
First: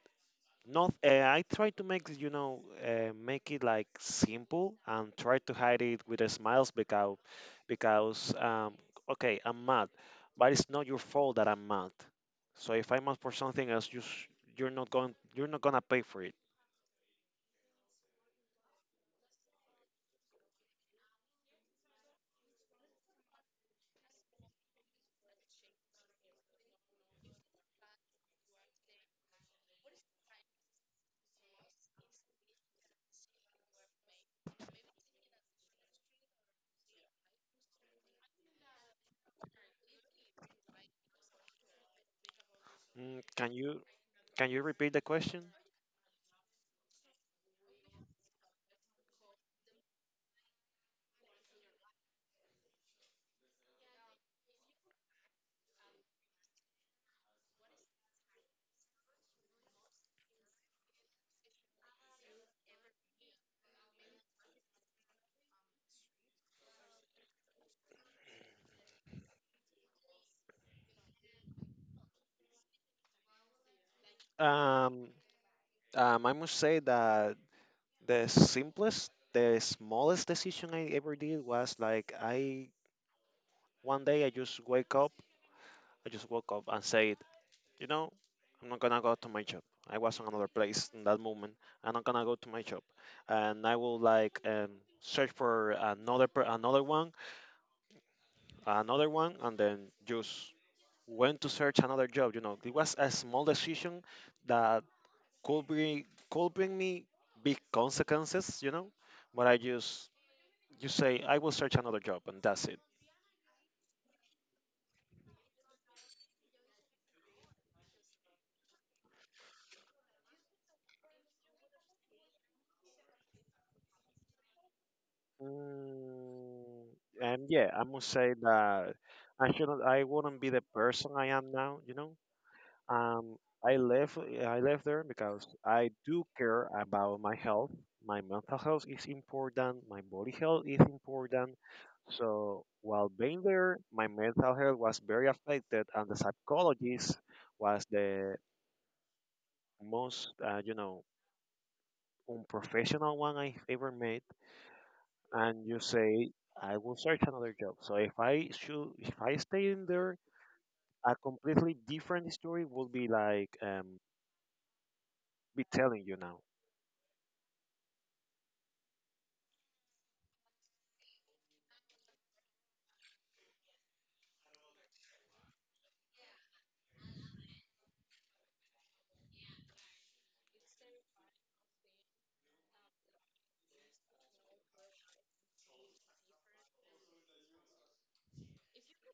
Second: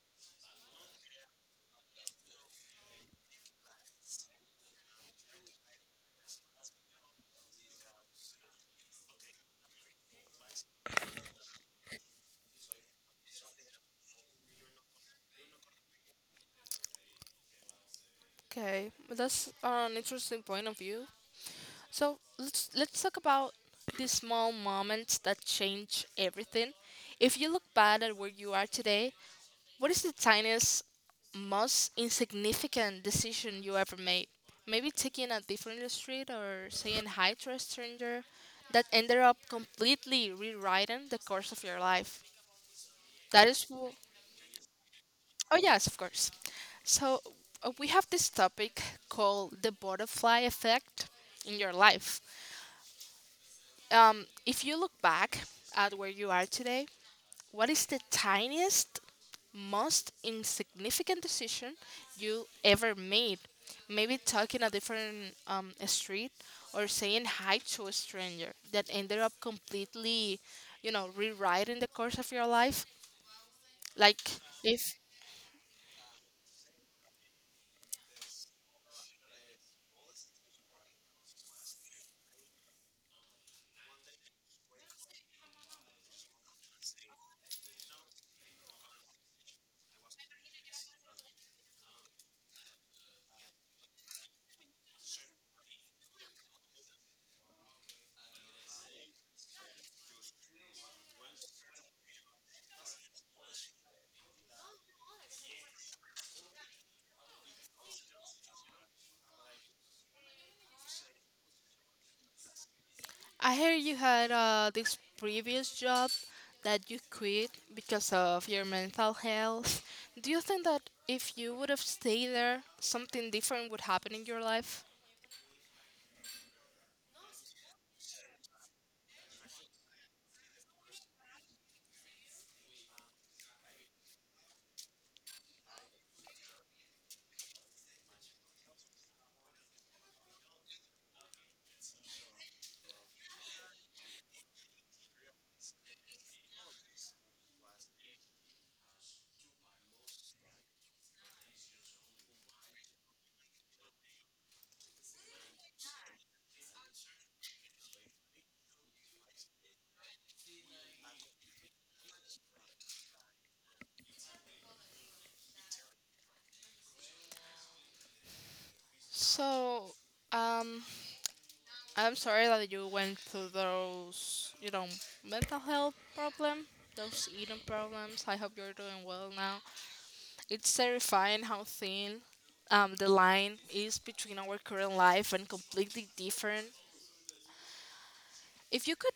B: not. I try to make, you know, make it like simple and try to hide it with a smiles because, because um, okay, I'm mad, but it's not your fault that I'm mad. So if I'm mad for something else, you're not going you're not gonna pay for it.
A: okay, that's an interesting point of view. So let's talk about the small moments that change everything. If you look back at where you are today, what is the tiniest, most insignificant decision you ever made? Maybe taking a different street or saying hi to a stranger that ended up completely rewriting the course of your life.
B: Mm,
A: That
B: can
A: is
B: you
A: who.
B: repeat the question?
A: Oh, yes, of course. So, we have this topic called the butterfly effect in your life. If you look back at where you are today, what is the tiniest, most insignificant decision you ever made? Maybe talking a different street or saying hi to a stranger that ended up completely, rewriting the course of your life. Like if
B: Um, I must say that the smallest decision I ever did was like I one day I just wake up, I just woke up and said, you know, I'm not gonna go to my job. I was on another place in that moment. I'm not gonna go to my job, and I will like, search for another another one, and then just went to search another job. You know, it was a small decision that could bring could bring me big consequences. You know, but I just you say I will search another job, and that's it.
A: I heard you had this previous job that you quit because of your mental health. Do you think that if you would have stayed there, something different would happen in your life?
B: Mm, and yeah, I must say that I shouldn't. I wouldn't be the person I am now. You know, um, I left I left there because I do care about my health. My mental health is important. My body health is important. So while being there, my mental health was very affected, and the psychologist was the most unprofessional one I ever met. And you say I will search another job. So if I stay in there, a completely different story would be like, be telling you now.
A: So, um, I'm sorry that you went through those, mental health problem, those eating problems. I hope you're doing well now. It's terrifying how thin the line is between our current life and completely different. If you could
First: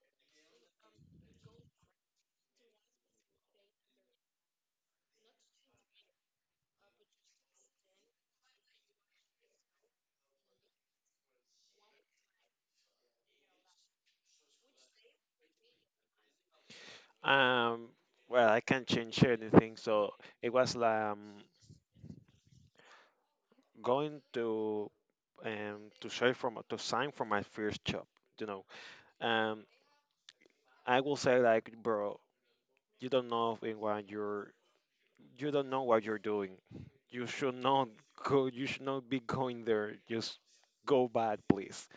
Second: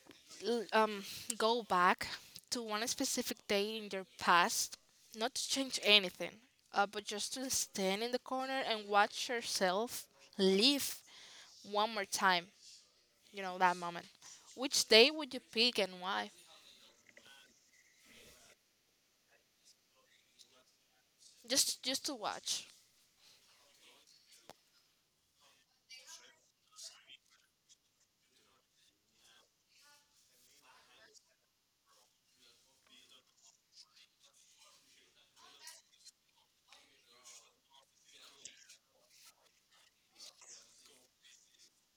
A: l- um, go back to one specific day in your past, not to change anything, but just to stand in the corner and watch yourself live one more time, you know, that moment, which day would you pick and why?
B: Um, well, I can't change anything, so it was um,
A: Just to watch.
B: going to um, to show for my, to sign for my first job, you know. Um, I will say like, bro, you don't know in what you're you don't know what you're doing. You should not go. You should not be going there. Just go bad, please.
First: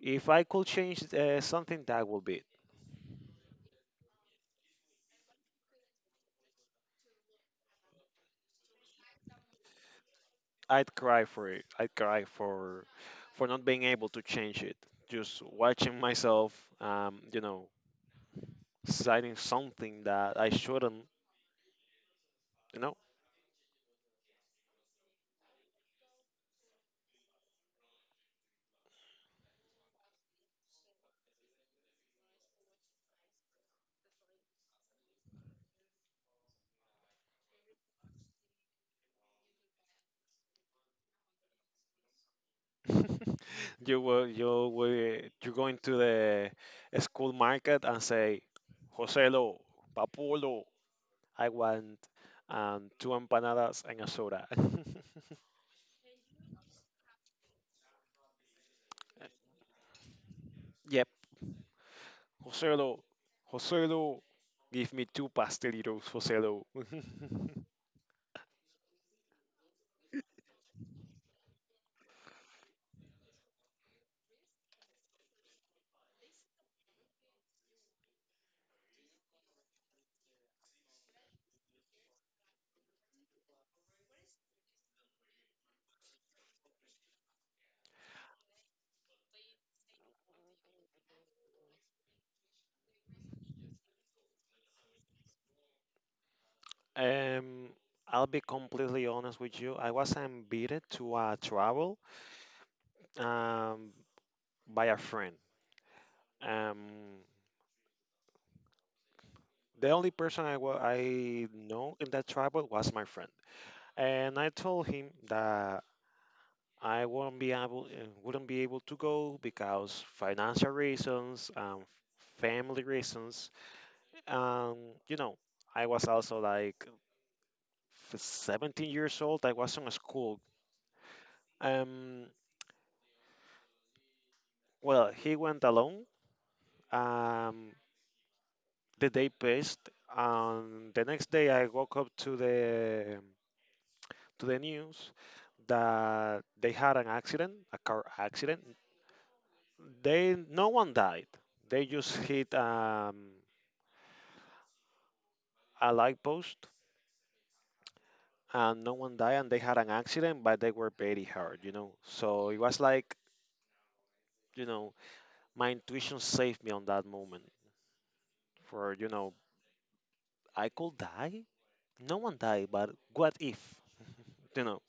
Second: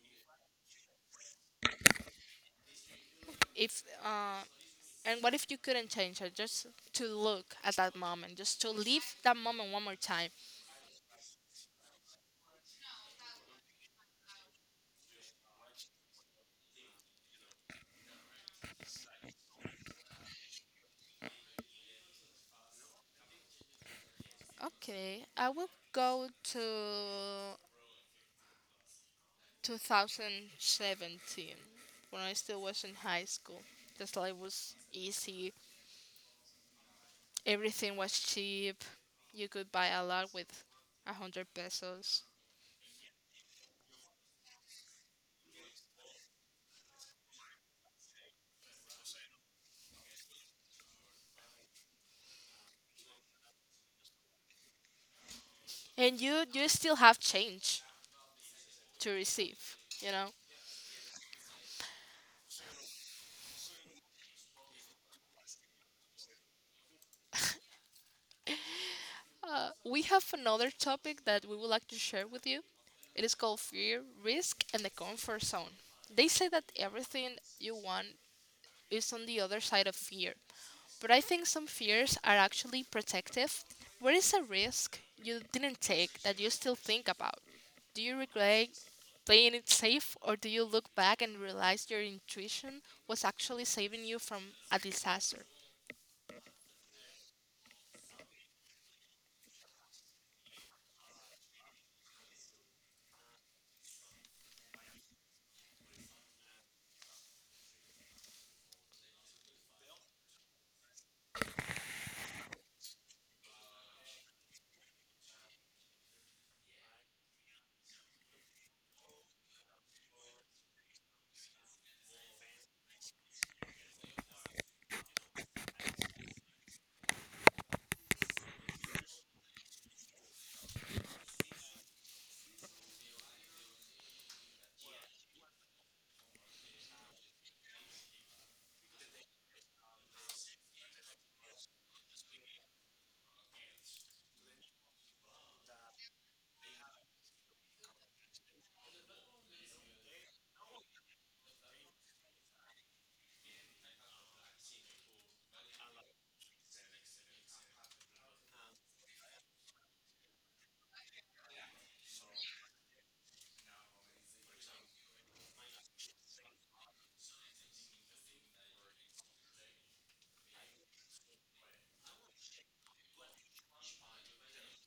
B: If I could change something, that would be it.
A: If And what if you couldn't change it, just to look at that moment, just to live that moment one more time?
B: I'd cry for it. I'd cry for not being able to change it. Just watching myself, um, you know, citing something that I shouldn't, you know.
A: Okay, I will go to 2017 when I still was in high school. Just life was easy, everything was cheap, you could buy a lot with 100 pesos.
B: You were you going to the school market and say, Joselo, Papulo, I want two empanadas and a soda.
A: And you still have change to receive you know
B: Yep, Joselo, Joselo, give me two pastelitos, Joselo.
A: we have another topic that we would like to share with you. It is called fear, risk, and the comfort zone. They say that everything you want is on the other side of fear, but I think some fears are actually protective. Where is a risk you didn't take that you still think about? Do you regret playing it safe, or do you look back and realize your intuition was actually saving you from a disaster?
B: Um, I'll be completely honest with you. I was invited to a travel um, by a friend. Um, the only person I know in that travel was my friend, and I told him that I wouldn't be able to go because financial reasons, family reasons. Um, you know, I was also like 17 years old. I was in school. Um, well, he went alone, um, the day passed, and the next day I woke up to the news that they had an accident, a car accident. They No one died. They just hit a light post, and no one died, and they had an accident, but they were very hurt, you know. So it was like, you know, my intuition saved me on that moment, for, you know, I could die. No one died, but what if? You know,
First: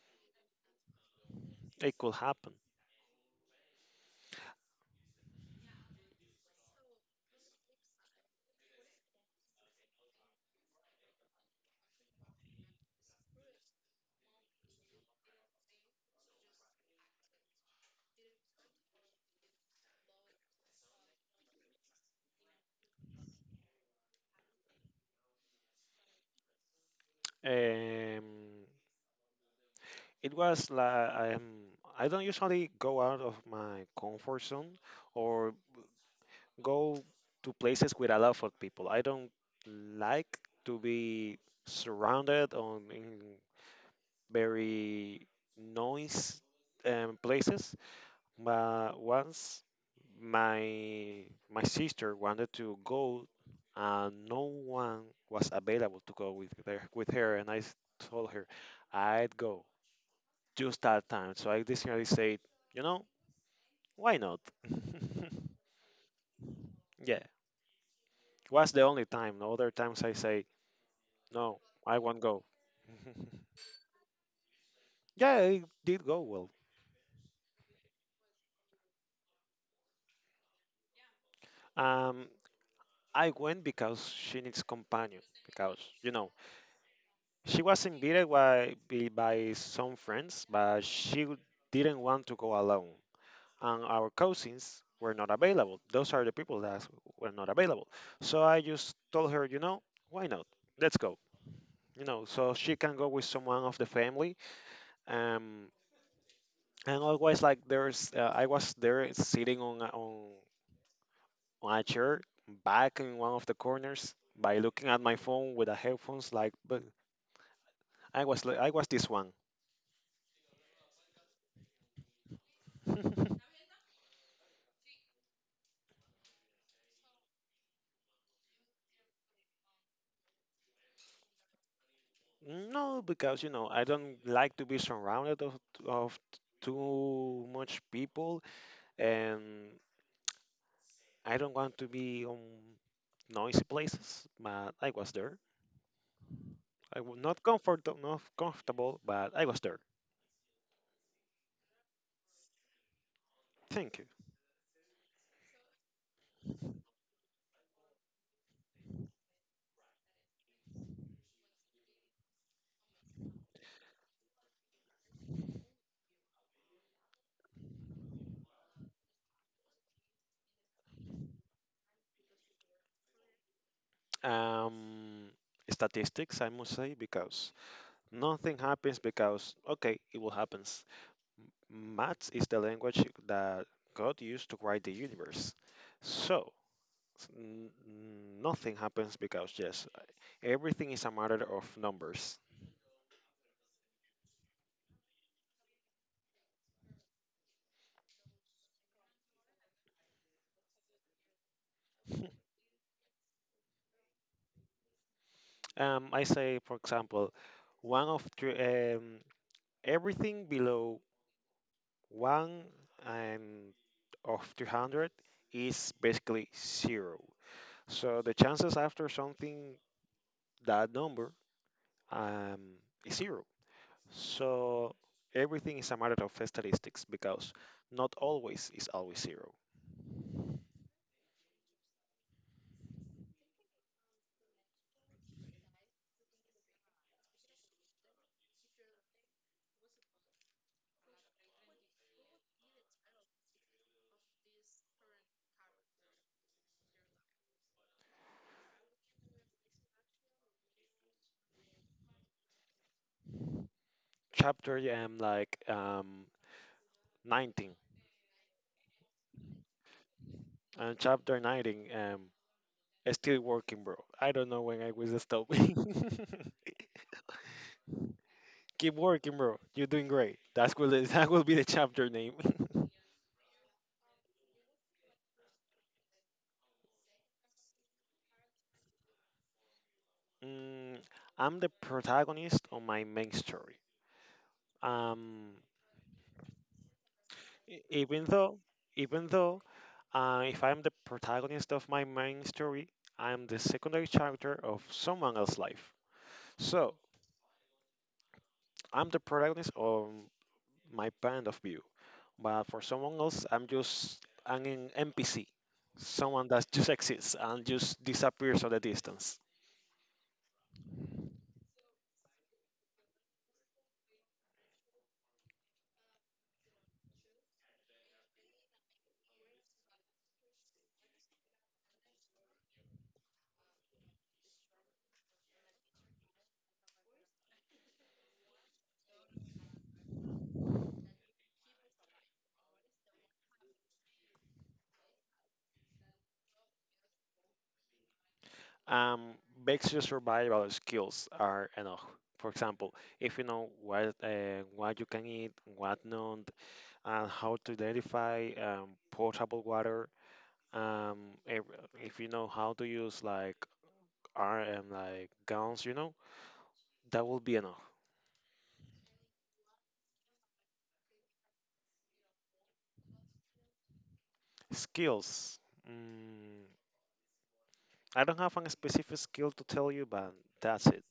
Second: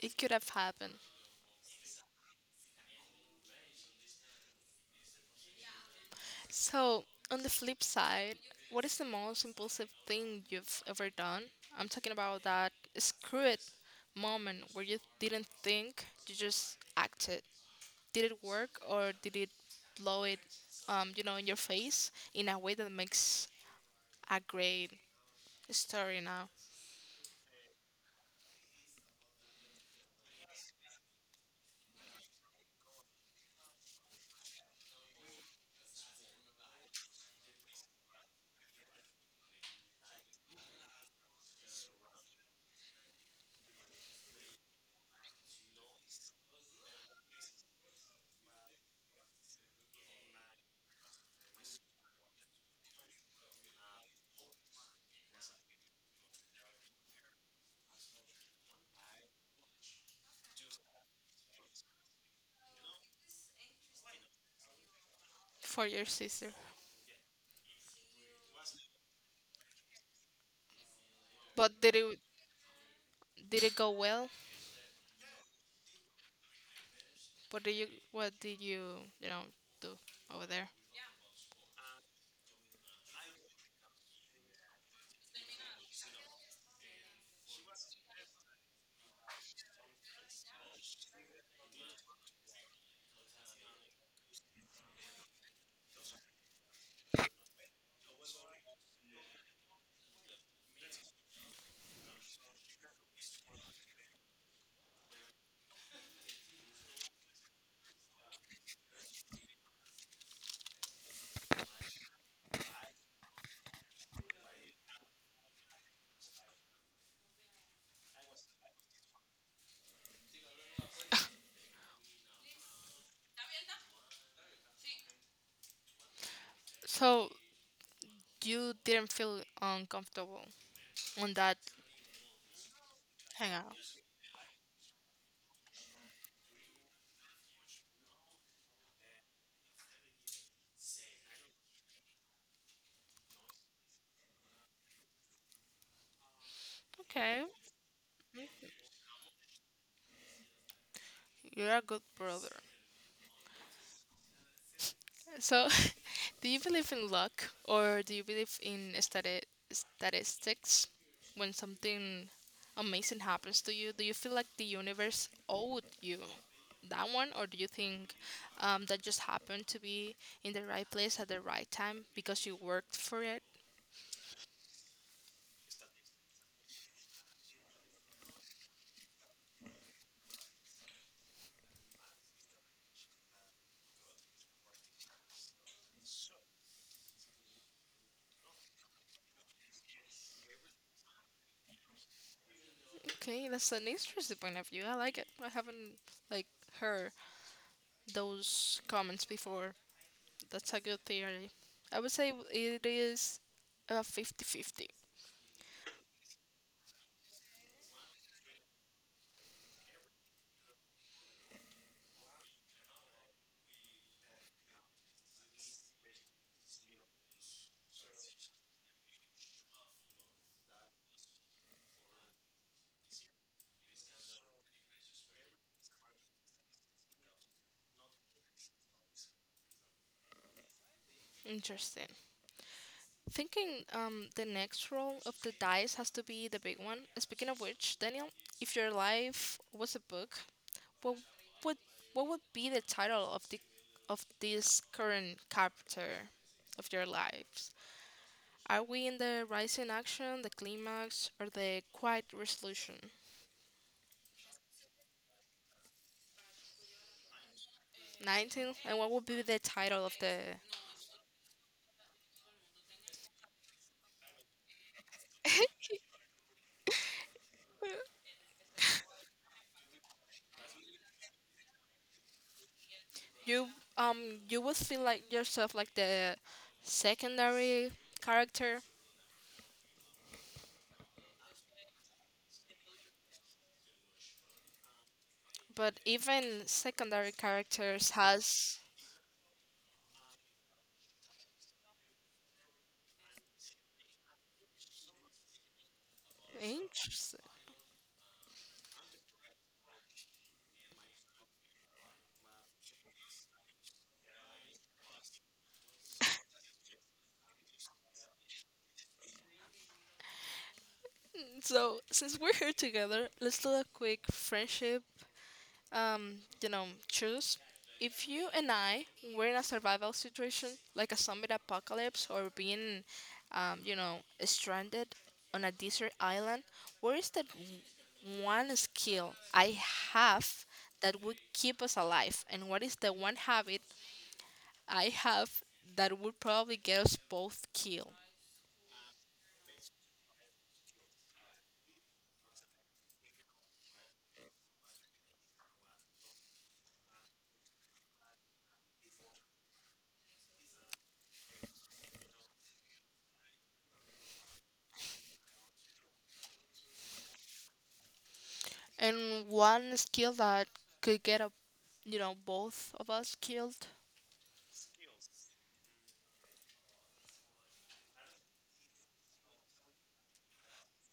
A: It could have happened.
B: it could happen.
A: So, on the flip side, what is the most impulsive thing you've ever done? I'm talking about that screw it moment where you didn't think, you just acted. Did it work, or did it blow it, in your face in a way that makes a great story now
B: Um, it was like I don't usually go out of my comfort zone, or go to places with a lot of people. I don't like to be surrounded on in very noise places. But once my my sister wanted to go, and no one was available to go with her, and told her I'd go just that time. So I decided to say, you know, why not?
A: for your sister?
B: Yeah, it was the only time. No other times I say, no,
A: But did
B: I
A: it
B: won't go.
A: did it go well?
B: Yeah, it did go well.
A: What did you what did you you know do over there?
B: Um, I went because she needs companion. Because, you know, she was invited by some friends, but she didn't want to go alone, and our cousins were not available. Those are the people that were not available. So I just told her, you know, why not? Let's go. You know, so she can go with someone of the family. um and always, like, there's I was there sitting on a chair back in one of the corners, by looking at my phone with the headphones, like, but I was this one.
A: So you didn't feel uncomfortable on that.
B: No, because, you
A: Hang
B: know,
A: out.
B: I don't like to be surrounded of too much people, and I don't want to be on noisy places, but I was there. I was
A: Okay.
B: not comfort not comfortable, but I was there.
A: You're a good brother.
B: Thank you.
A: So, do you believe in luck, or do you believe in statistics? When something amazing happens to you, do you feel like the universe owed you that one, or do you think that just happened to be in the right place at the right time because you worked for it?
B: Um, statistics, I must say, because nothing happens because, okay, it will happens. Maths is the language that God used to write the universe. So, nothing happens because, yes, everything is a matter of numbers.
A: Okay, that's an interesting point of view. I like it. I haven't, like, heard those comments before. That's a good theory. I would say it is 50-50.
B: I say, for example, one of three, everything below one and of 300 is basically zero. So the chances after something that number, um, is zero. So everything is a matter of statistics, because not always is always zero.
A: Interesting. Thinking the next roll of the dice has to be the big one. Speaking of which, Daniel, if your life was a book, what would what would be the title of this current chapter of your lives? Are we in the rising action, the climax, or the quiet resolution?
B: Chapter 19.
A: 19. And what would be the title of the?
B: And chapter 19, still working, bro. I don't know when I will stop. Keep working, bro. You're doing great. That's will that will be the chapter name.
A: you um you would feel like yourself, like the secondary character,
B: Mm, I'm the protagonist of my main story. Um,
A: but even secondary characters
B: Even though,
A: has
B: even though, if I'm the protagonist of my main story, I'm the secondary character of someone else's life. So
A: interest.
B: I'm the protagonist of my point of view, but for someone else, I'm just NPC, someone that just exists and just disappears on the distance.
A: So since we're here together, let's do a quick friendship, um, choose. If you and I were in a survival situation, like a zombie apocalypse, or being, um, you know, stranded on a desert island, where is that one skill I have that would keep us alive? And what is the one habit I have that would probably get us both killed?
B: Um, basic survival skills are enough. For example, if you know what you can eat, what not, and how to identify potable water. Um, if, if you know how to use like R and like guns, you know, that will be enough.
A: And one skill that could get a, both of us killed.
B: Skills. Mm, I don't have a specific skill to tell you, but that's it.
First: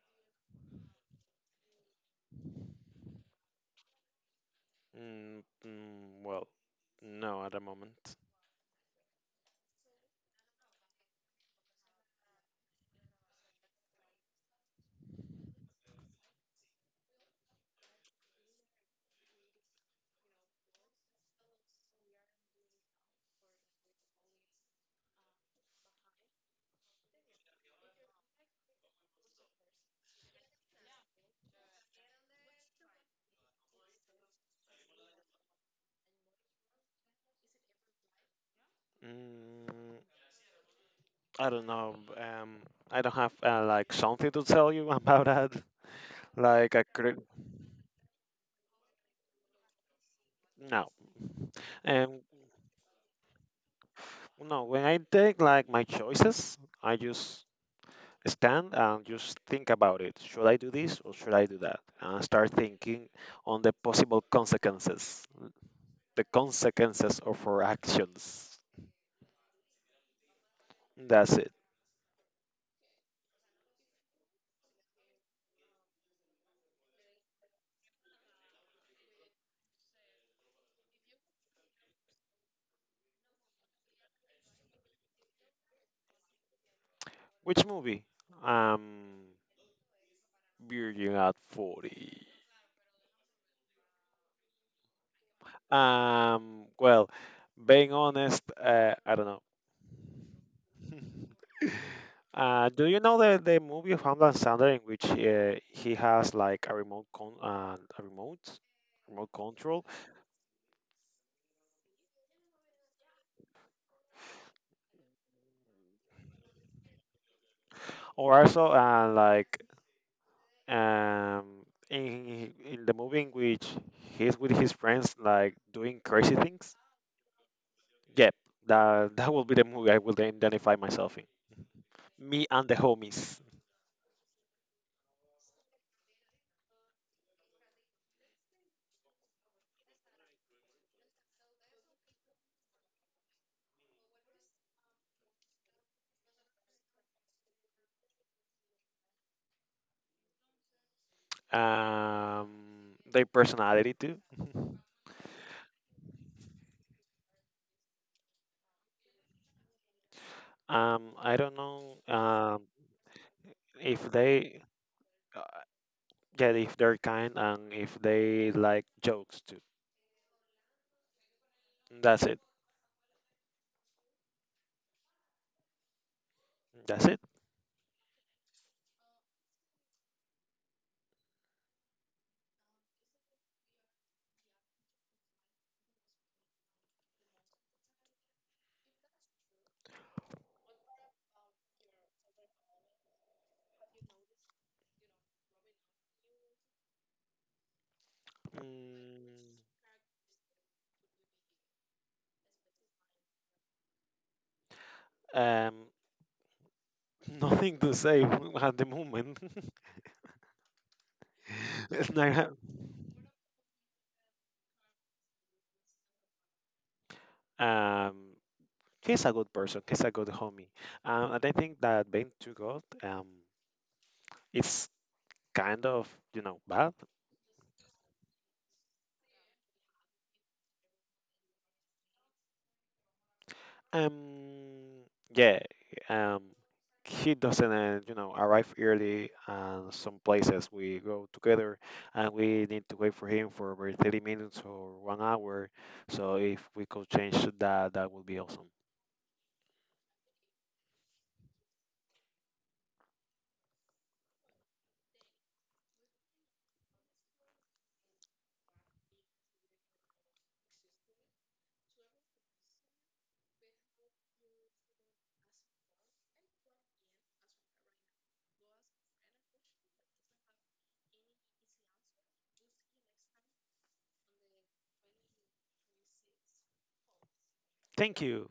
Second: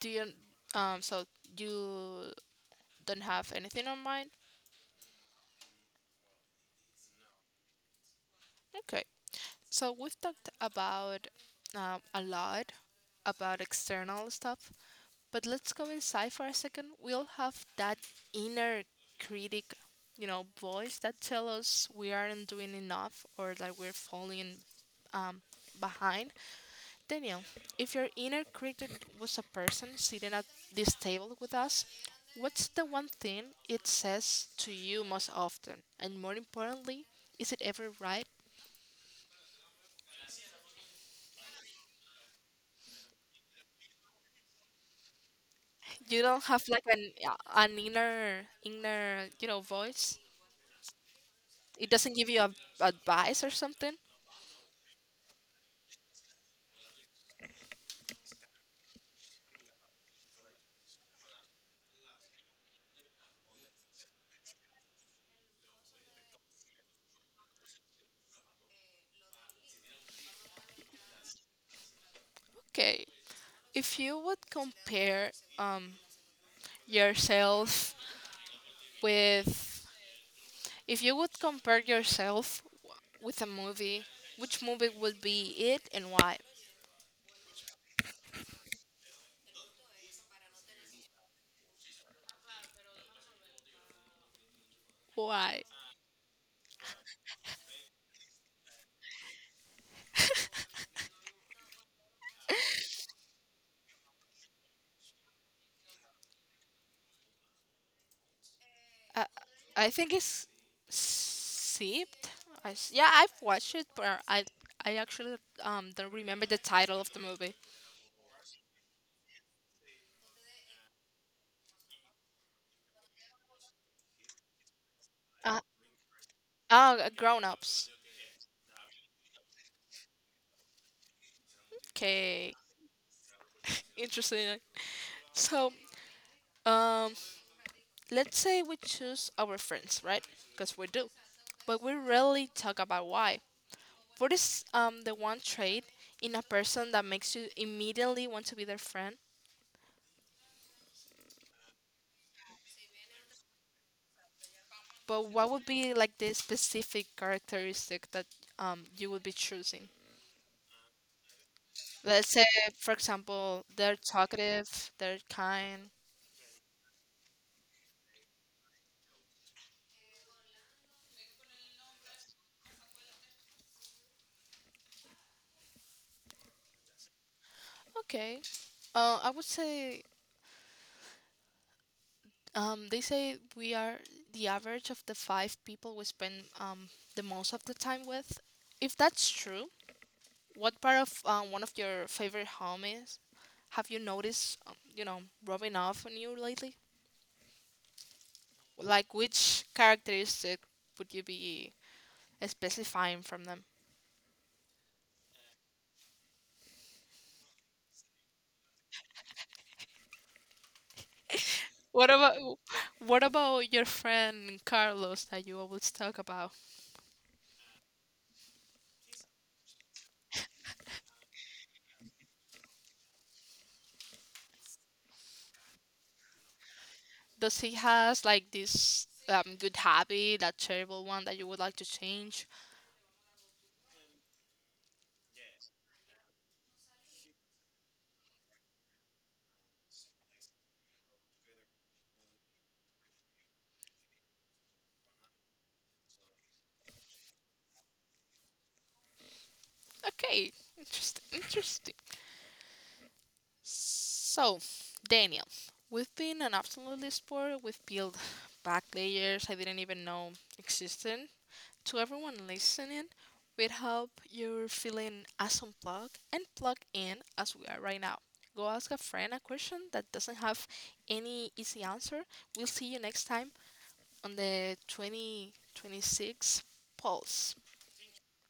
A: Do you, so you don't have anything on mind?
B: Well, no, at the moment.
A: Okay. So we've talked about a lot about external stuff, but let's go inside for a second. We all have that inner critic, voice that tells us we aren't doing enough, or that we're falling um, behind. Daniel, if your inner critic was a person sitting at this table with us, what's the one thing it says to you most often? And more importantly, is it ever right?
B: Mm, I don't know. I don't have like something to tell you about that.
A: You don't have,
B: Like I
A: like, an,
B: could
A: yeah, an inner inner voice?
B: no.
A: It doesn't
B: Um,
A: give you a, advice or something?
B: no. When I take like my choices, I just stand and just think about it. Should I do this or should I do that? And start thinking on the possible consequences, the consequences of our actions. That's it.
A: Okay. if you would compare um yourself with If you would compare yourself with a movie, which movie would be it, and why?
B: Which movie? Um, Virgin at 40.
A: Why?
B: Well, being honest, I don't know. Do you know the movie of Hamlet Sander in which he has like a
A: uh,
B: remote control,
A: I think it's Sipped. Yeah, I've watched it, but I actually don't remember the title of the movie.
B: or also like um in the movie in which he's with his friends like
A: uh,
B: doing crazy things?
A: oh grown-ups.
B: Yep, that that will be the movie I will identify myself in. Me
A: Okay,
B: and the homies.
A: interesting. So, um, let's say we choose our friends, right? Because we do, but we rarely talk about why. What is the one trait in a person that makes you immediately want to be their friend?
B: um their personality too.
A: But what would be, like, the specific characteristic that you would be choosing?
B: I don't know
A: Let's say, for example, they're
B: If they
A: talkative, they're
B: uh,
A: kind.
B: yeah, if they're kind, and if they like jokes too. That's it. That's it.
A: Okay. I would say. They say we are the average of the five people we spend the most of the time with. If that's true, what part of one of your favorite homies have you noticed, rubbing off on you lately? Like, which characteristic would you be specifying from them?
B: Mm, um nothing to say at the moment.
A: What
B: It's not-
A: about what about your friend Carlos that you always talk about?
B: Um, he's a good person. He's a good homie. And I think that being too good, is kind of, you know, bad.
A: Does he has, like, this good habit, that terrible one that you would like to change?
B: Um, yeah, um, he doesn't, you know, arrive early. And some places we go together, and we need to wait for him for over 30 minutes or 1 hour. So if we could change that, that would be awesome.
A: Okay, interesting. Interesting. So, Daniel, we've been an absolute explorer. We've peeled back layers I didn't even know existed. To everyone listening, we hope you're feeling as unplugged and plugged in as we are right now. Go ask a friend a question that doesn't have any easy answer. We'll see you next time on the 2026 Pulse.
B: Thank you.